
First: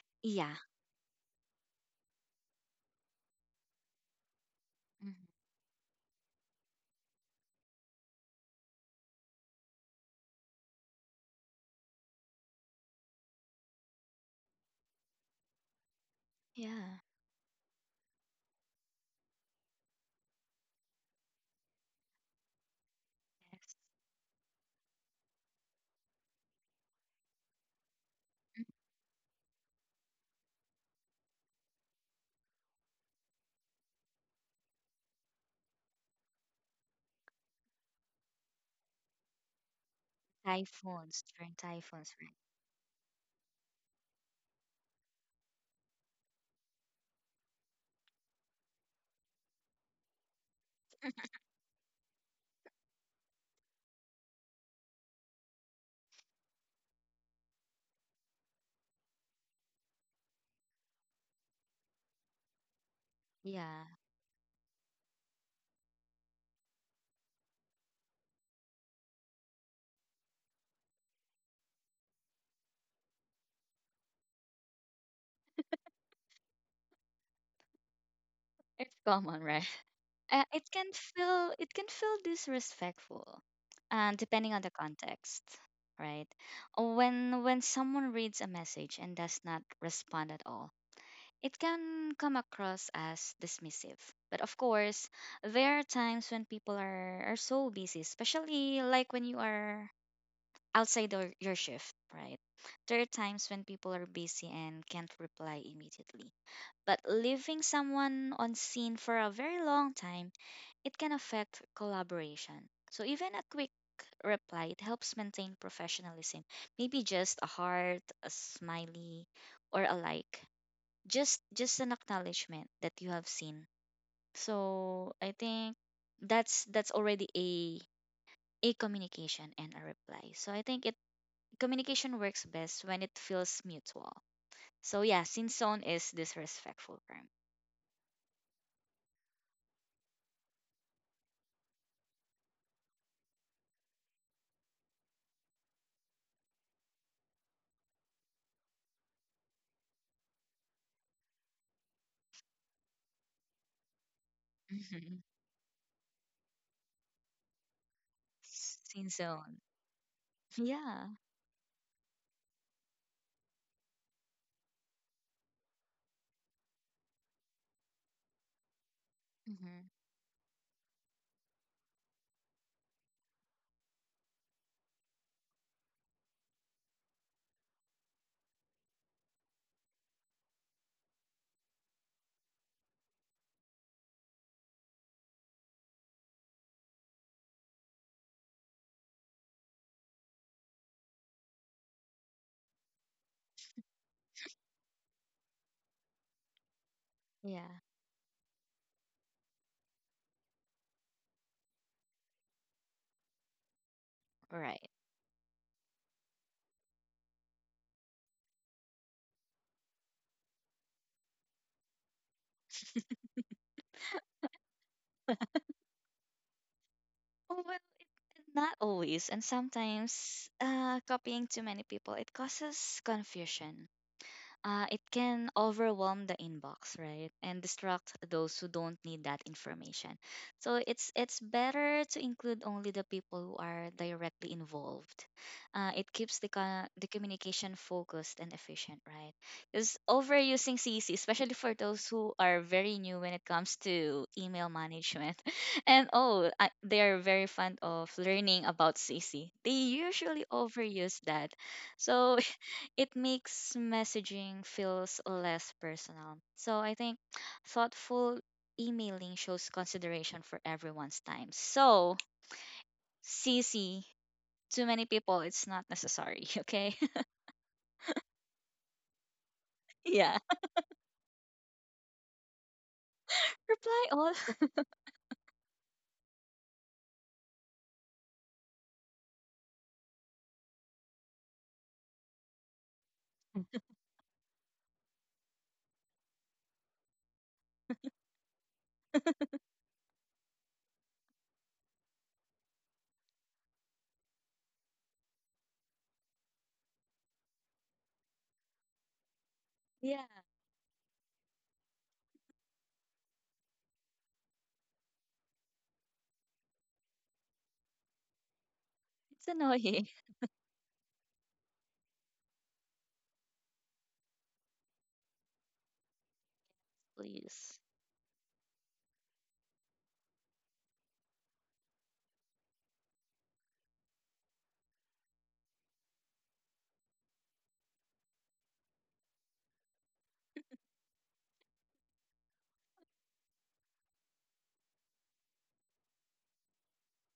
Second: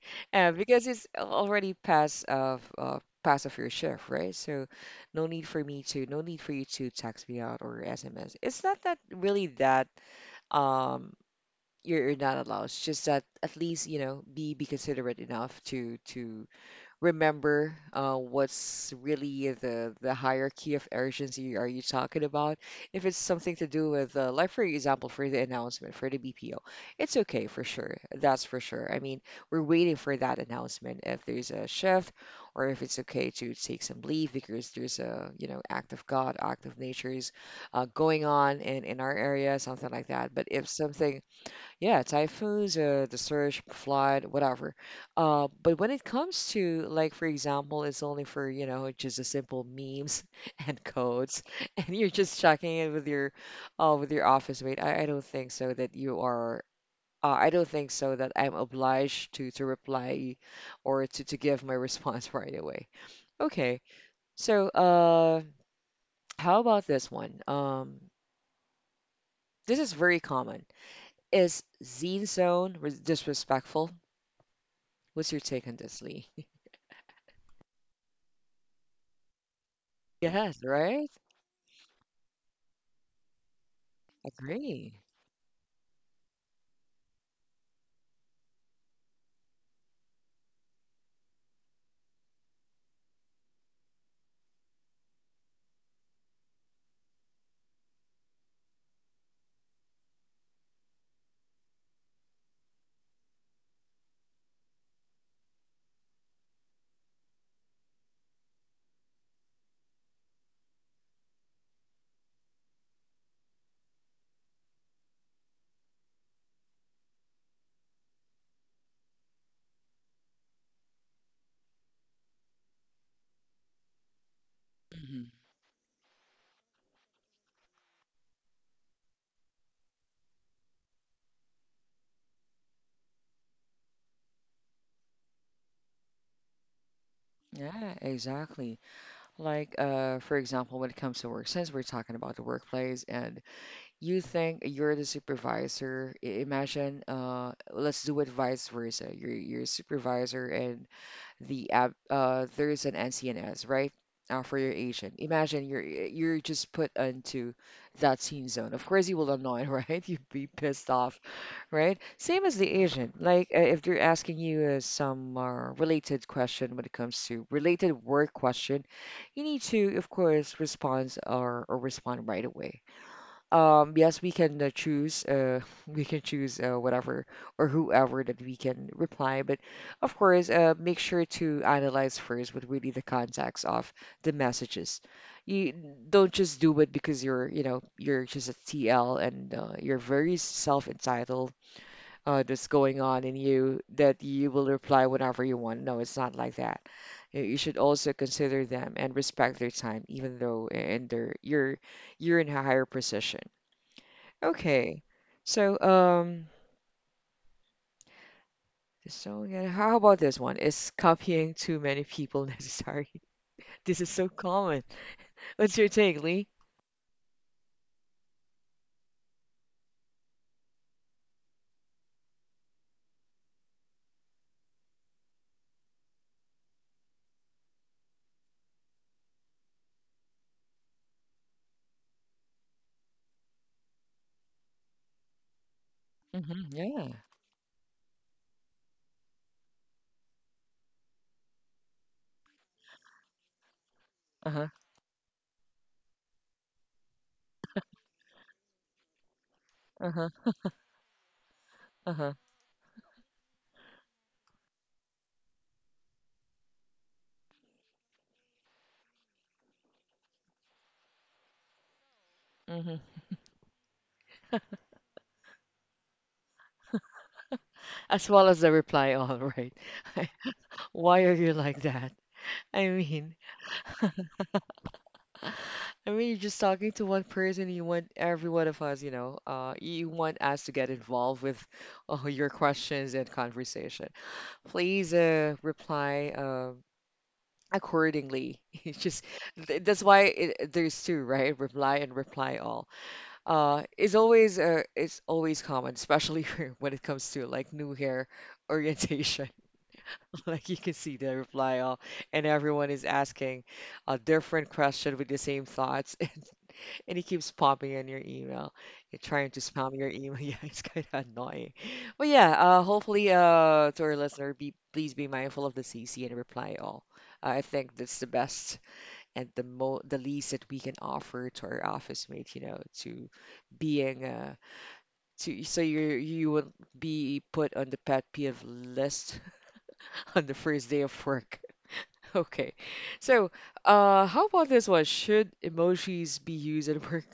[SPEAKER 2] Yeah.
[SPEAKER 1] because it's already past of your shift, right? So
[SPEAKER 2] Mhm.
[SPEAKER 1] no need for me to no need for you to text me out or SMS. It's not that really that um, you're not allowed. It's just that at least, you know, be considerate enough to
[SPEAKER 2] Yeah.
[SPEAKER 1] remember what's really the hierarchy of urgency are you talking about. If it's something to
[SPEAKER 2] Yes.
[SPEAKER 1] do with, like for example, for the announcement for the BPO, it's okay for sure. That's for sure. I mean, we're waiting for that announcement if there's a shift, or if it's okay to take some leave because there's a, you know, act of God, act of nature's going on in our area, something like that. But if something,
[SPEAKER 2] Typhoons, during
[SPEAKER 1] yeah,
[SPEAKER 2] typhoons, right?
[SPEAKER 1] typhoons, the surge, flood, whatever. But when it comes to, like, for example, it's only for, you know, just a simple memes and codes, and you're just checking it with your office mate. I don't think so that you are. I don't think so that I'm obliged to reply or to give my response right away. Okay,
[SPEAKER 2] Yeah,
[SPEAKER 1] so how about this one? This is very common. Is Zine Zone disrespectful? What's your take on this, Lee?
[SPEAKER 2] it's common, right?
[SPEAKER 1] Yes, right?
[SPEAKER 2] It can feel disrespectful, and depending on the
[SPEAKER 1] Agree.
[SPEAKER 2] context, right? When someone reads a message and does not respond at all, it can come across as dismissive. But of course, there are times when people are so busy, especially like when you are outside your shift, right? There are times when people are busy and can't reply immediately. But leaving someone on scene for a very long time, it can affect collaboration. So even a quick reply, it helps maintain professionalism. Maybe just a heart, a smiley, or a like. Just an acknowledgement that you have seen. So
[SPEAKER 1] Hmm.
[SPEAKER 2] I think that's already a communication and a reply. So I think it Communication works best when it feels mutual. So yeah, sinzone is disrespectful for
[SPEAKER 1] Yeah, exactly. Like, for example, when it comes to work, since we're talking about the workplace, and you think you're the supervisor, imagine, let's do it vice versa. You're a supervisor, and the app, there's an NCNS, right? For your agent.
[SPEAKER 2] me.
[SPEAKER 1] Imagine you're just put into that scene zone. Of course,
[SPEAKER 2] Scene
[SPEAKER 1] you will
[SPEAKER 2] zone.
[SPEAKER 1] annoy, right? You'd be pissed
[SPEAKER 2] Yeah.
[SPEAKER 1] off, right? Same as the Asian. Like, if they're asking you some related question when it comes to related work question, you need
[SPEAKER 2] Mm-hmm.
[SPEAKER 1] to, of course, respond or, respond right away. Yes, we can choose, we can choose whatever or whoever that we can reply, but of course, make sure to analyze first what really the context of the messages. You don't just do it because you're, you know, you're just a TL and you're very self-entitled, that's going on in you, that you will reply whenever you want. No, it's not like that. You should
[SPEAKER 2] Yeah,
[SPEAKER 1] also consider them and respect their time, even though and their you're in a higher position.
[SPEAKER 2] right.
[SPEAKER 1] Okay, so yeah, how about this one? Is copying too many people necessary? This is so common. What's your take, Lee?
[SPEAKER 2] Oh, well, not always, and sometimes copying too many people, it causes confusion. Uh, it can overwhelm the inbox, right, and distract those who don't need that information. So it's better to include only the people who are directly involved. It keeps
[SPEAKER 1] Hmm,
[SPEAKER 2] the
[SPEAKER 1] yeah.
[SPEAKER 2] communication focused and efficient, right? Because overusing CC, especially for those who are very new when it comes to email
[SPEAKER 1] Uh-huh.
[SPEAKER 2] management, and they are very fond of learning about CC. They
[SPEAKER 1] Uh-huh.
[SPEAKER 2] usually overuse that.
[SPEAKER 1] Uh-huh.
[SPEAKER 2] So it makes messaging feels less personal. So I think thoughtful emailing shows consideration for everyone's time. So
[SPEAKER 1] Hmm.
[SPEAKER 2] CC, too many people, it's not necessary. Okay,
[SPEAKER 1] As well as the reply, all right.
[SPEAKER 2] yeah.
[SPEAKER 1] Why are you like that? I mean,
[SPEAKER 2] Reply all.
[SPEAKER 1] I mean, you're just talking to one person. You want every one of us, you know, you want us to get involved with your questions and conversation. Please reply accordingly. It's just that's why it, there's two, right? Reply and reply all. Is always it's always common, especially when it comes to like new hair orientation.
[SPEAKER 2] Yeah,
[SPEAKER 1] Like you can see the reply all, and everyone is asking a different question with the same thoughts. And it keeps popping in your email. You're
[SPEAKER 2] it's
[SPEAKER 1] trying to spam
[SPEAKER 2] annoying.
[SPEAKER 1] your email. Yeah, it's kind of annoying. But yeah, hopefully, to our listener, be please be mindful of the CC and reply all. I
[SPEAKER 2] Please.
[SPEAKER 1] think that's the best and the mo the least that we can offer to our office mate. You know, to being to, so you will be put on the pet peeve list on the first day of work. Okay, so how about this one? Should emojis be used at work?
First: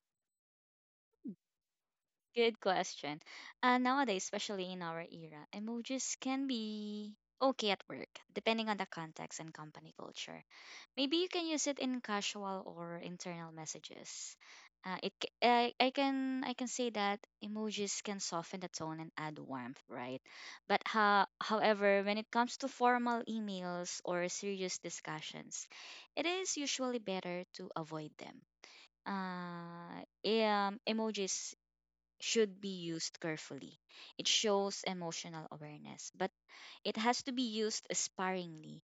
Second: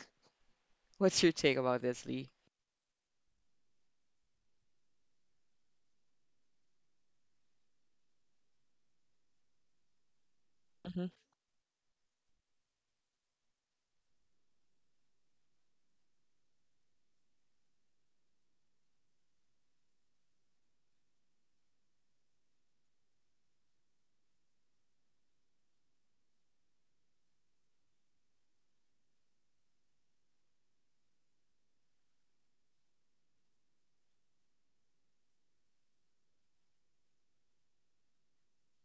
[SPEAKER 1] What's your take about this, Lee?
[SPEAKER 2] Good question. Nowadays, especially in our era, emojis can be okay at work, depending on the context and company culture.
[SPEAKER 1] Hmm.
[SPEAKER 2] Maybe you can use it in casual or internal messages. I can say that emojis can soften the tone and add warmth, right? But however, when it comes to formal emails or serious discussions, it is usually better to avoid them. Emojis should be used carefully. It shows emotional awareness, but it has to be used sparingly.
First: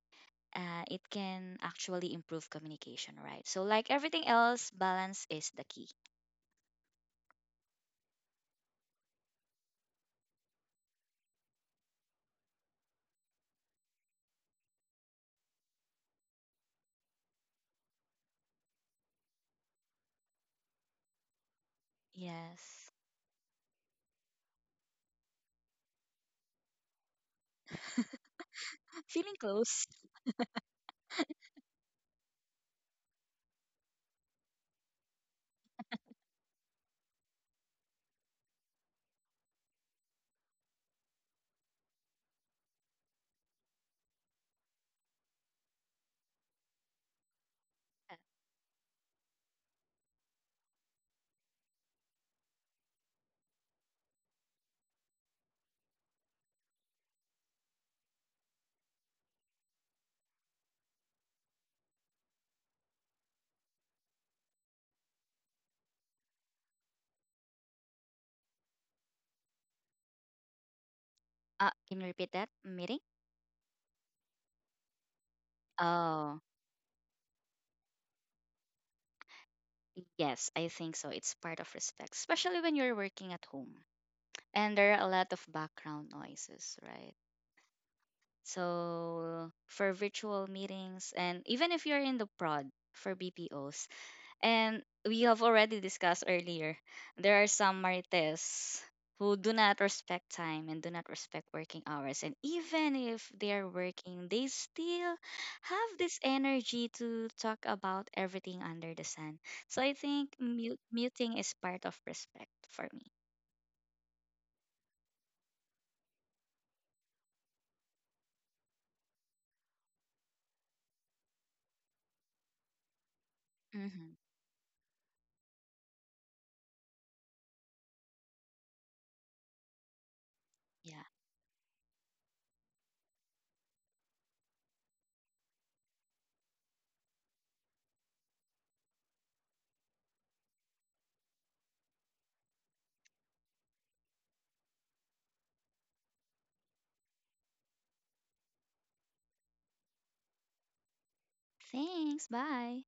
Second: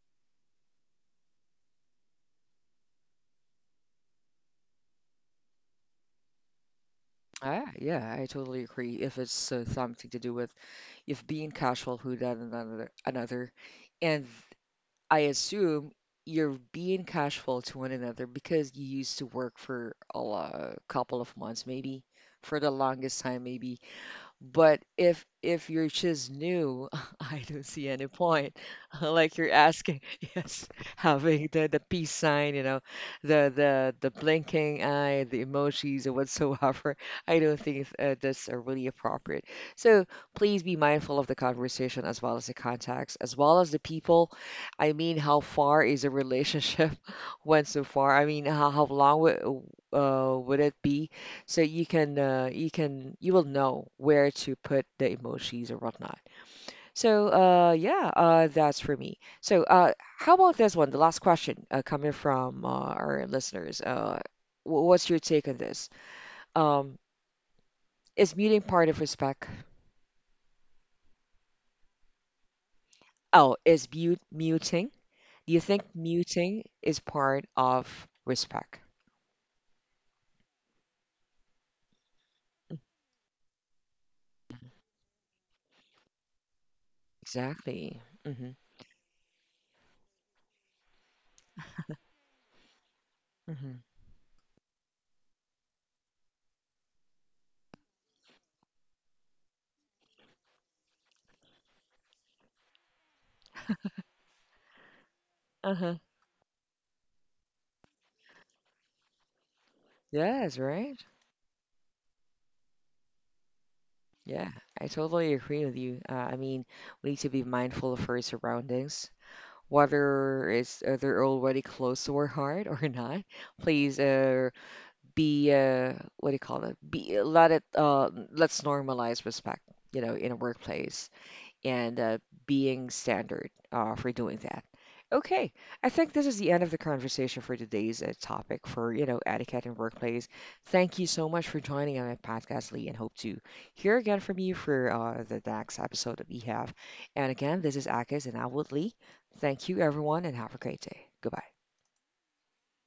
[SPEAKER 2] It can actually improve communication, right? So, like everything else, balance is the key.
[SPEAKER 1] Ah, yeah, I totally agree. If it's something to do with, if being casual who done another another, and I assume you're being casual to one another because you used to work for a, a couple of months, maybe, for the
[SPEAKER 2] Yes.
[SPEAKER 1] longest time, maybe. But if you're just new, I don't see any point.
[SPEAKER 2] Feeling
[SPEAKER 1] Like you're
[SPEAKER 2] close.
[SPEAKER 1] asking, yes, having the peace sign, you know, the blinking eye, the emojis or whatsoever. I don't think that's really appropriate. So please be mindful of the conversation, as well as the context, as well as the people. I mean, how far is a relationship? Went so far? I mean, how long would it be? So you can you can, you will know where to put the emojis or whatnot. So yeah, that's for me. So how about this one? The last question coming from our listeners. What's your take on this? Um, is muting part of respect?
[SPEAKER 2] Can you repeat that meeting?
[SPEAKER 1] Oh, is mute muting? Do you think
[SPEAKER 2] Oh,
[SPEAKER 1] muting is part of respect?
[SPEAKER 2] yes, I think so. It's part of respect, especially when you're working at home and there are a lot of background noises, right?
[SPEAKER 1] Exactly. Mm-hmm.
[SPEAKER 2] So, for virtual meetings, and even if you're in the prod for
[SPEAKER 1] Mm-hmm.
[SPEAKER 2] BPOs. And we have already discussed earlier, there are some marites who do not respect time and do not respect working hours. And even if they are working, they still
[SPEAKER 1] Uh-huh.
[SPEAKER 2] have this energy to talk about everything under the sun. So I think
[SPEAKER 1] Yes, right.
[SPEAKER 2] muting is part of respect for me.
[SPEAKER 1] Yeah, I totally agree with you. I mean, we need to be mindful of our surroundings, whether it's they're already close to our heart or not. Please,
[SPEAKER 2] Hmm.
[SPEAKER 1] be what do you call it? Be let it. Let's normalize respect. You know, in a
[SPEAKER 2] Yeah.
[SPEAKER 1] workplace, and being standard for doing that. Okay, I think this is the end of the conversation for today's topic for you know etiquette and workplace. Thank you so much for joining on my podcast, Lee, and hope to hear again from you for the next episode that we have. And again, this is Akis and I would Lee. Thank you, everyone, and have a great day. Goodbye.
[SPEAKER 2] Thanks. Bye.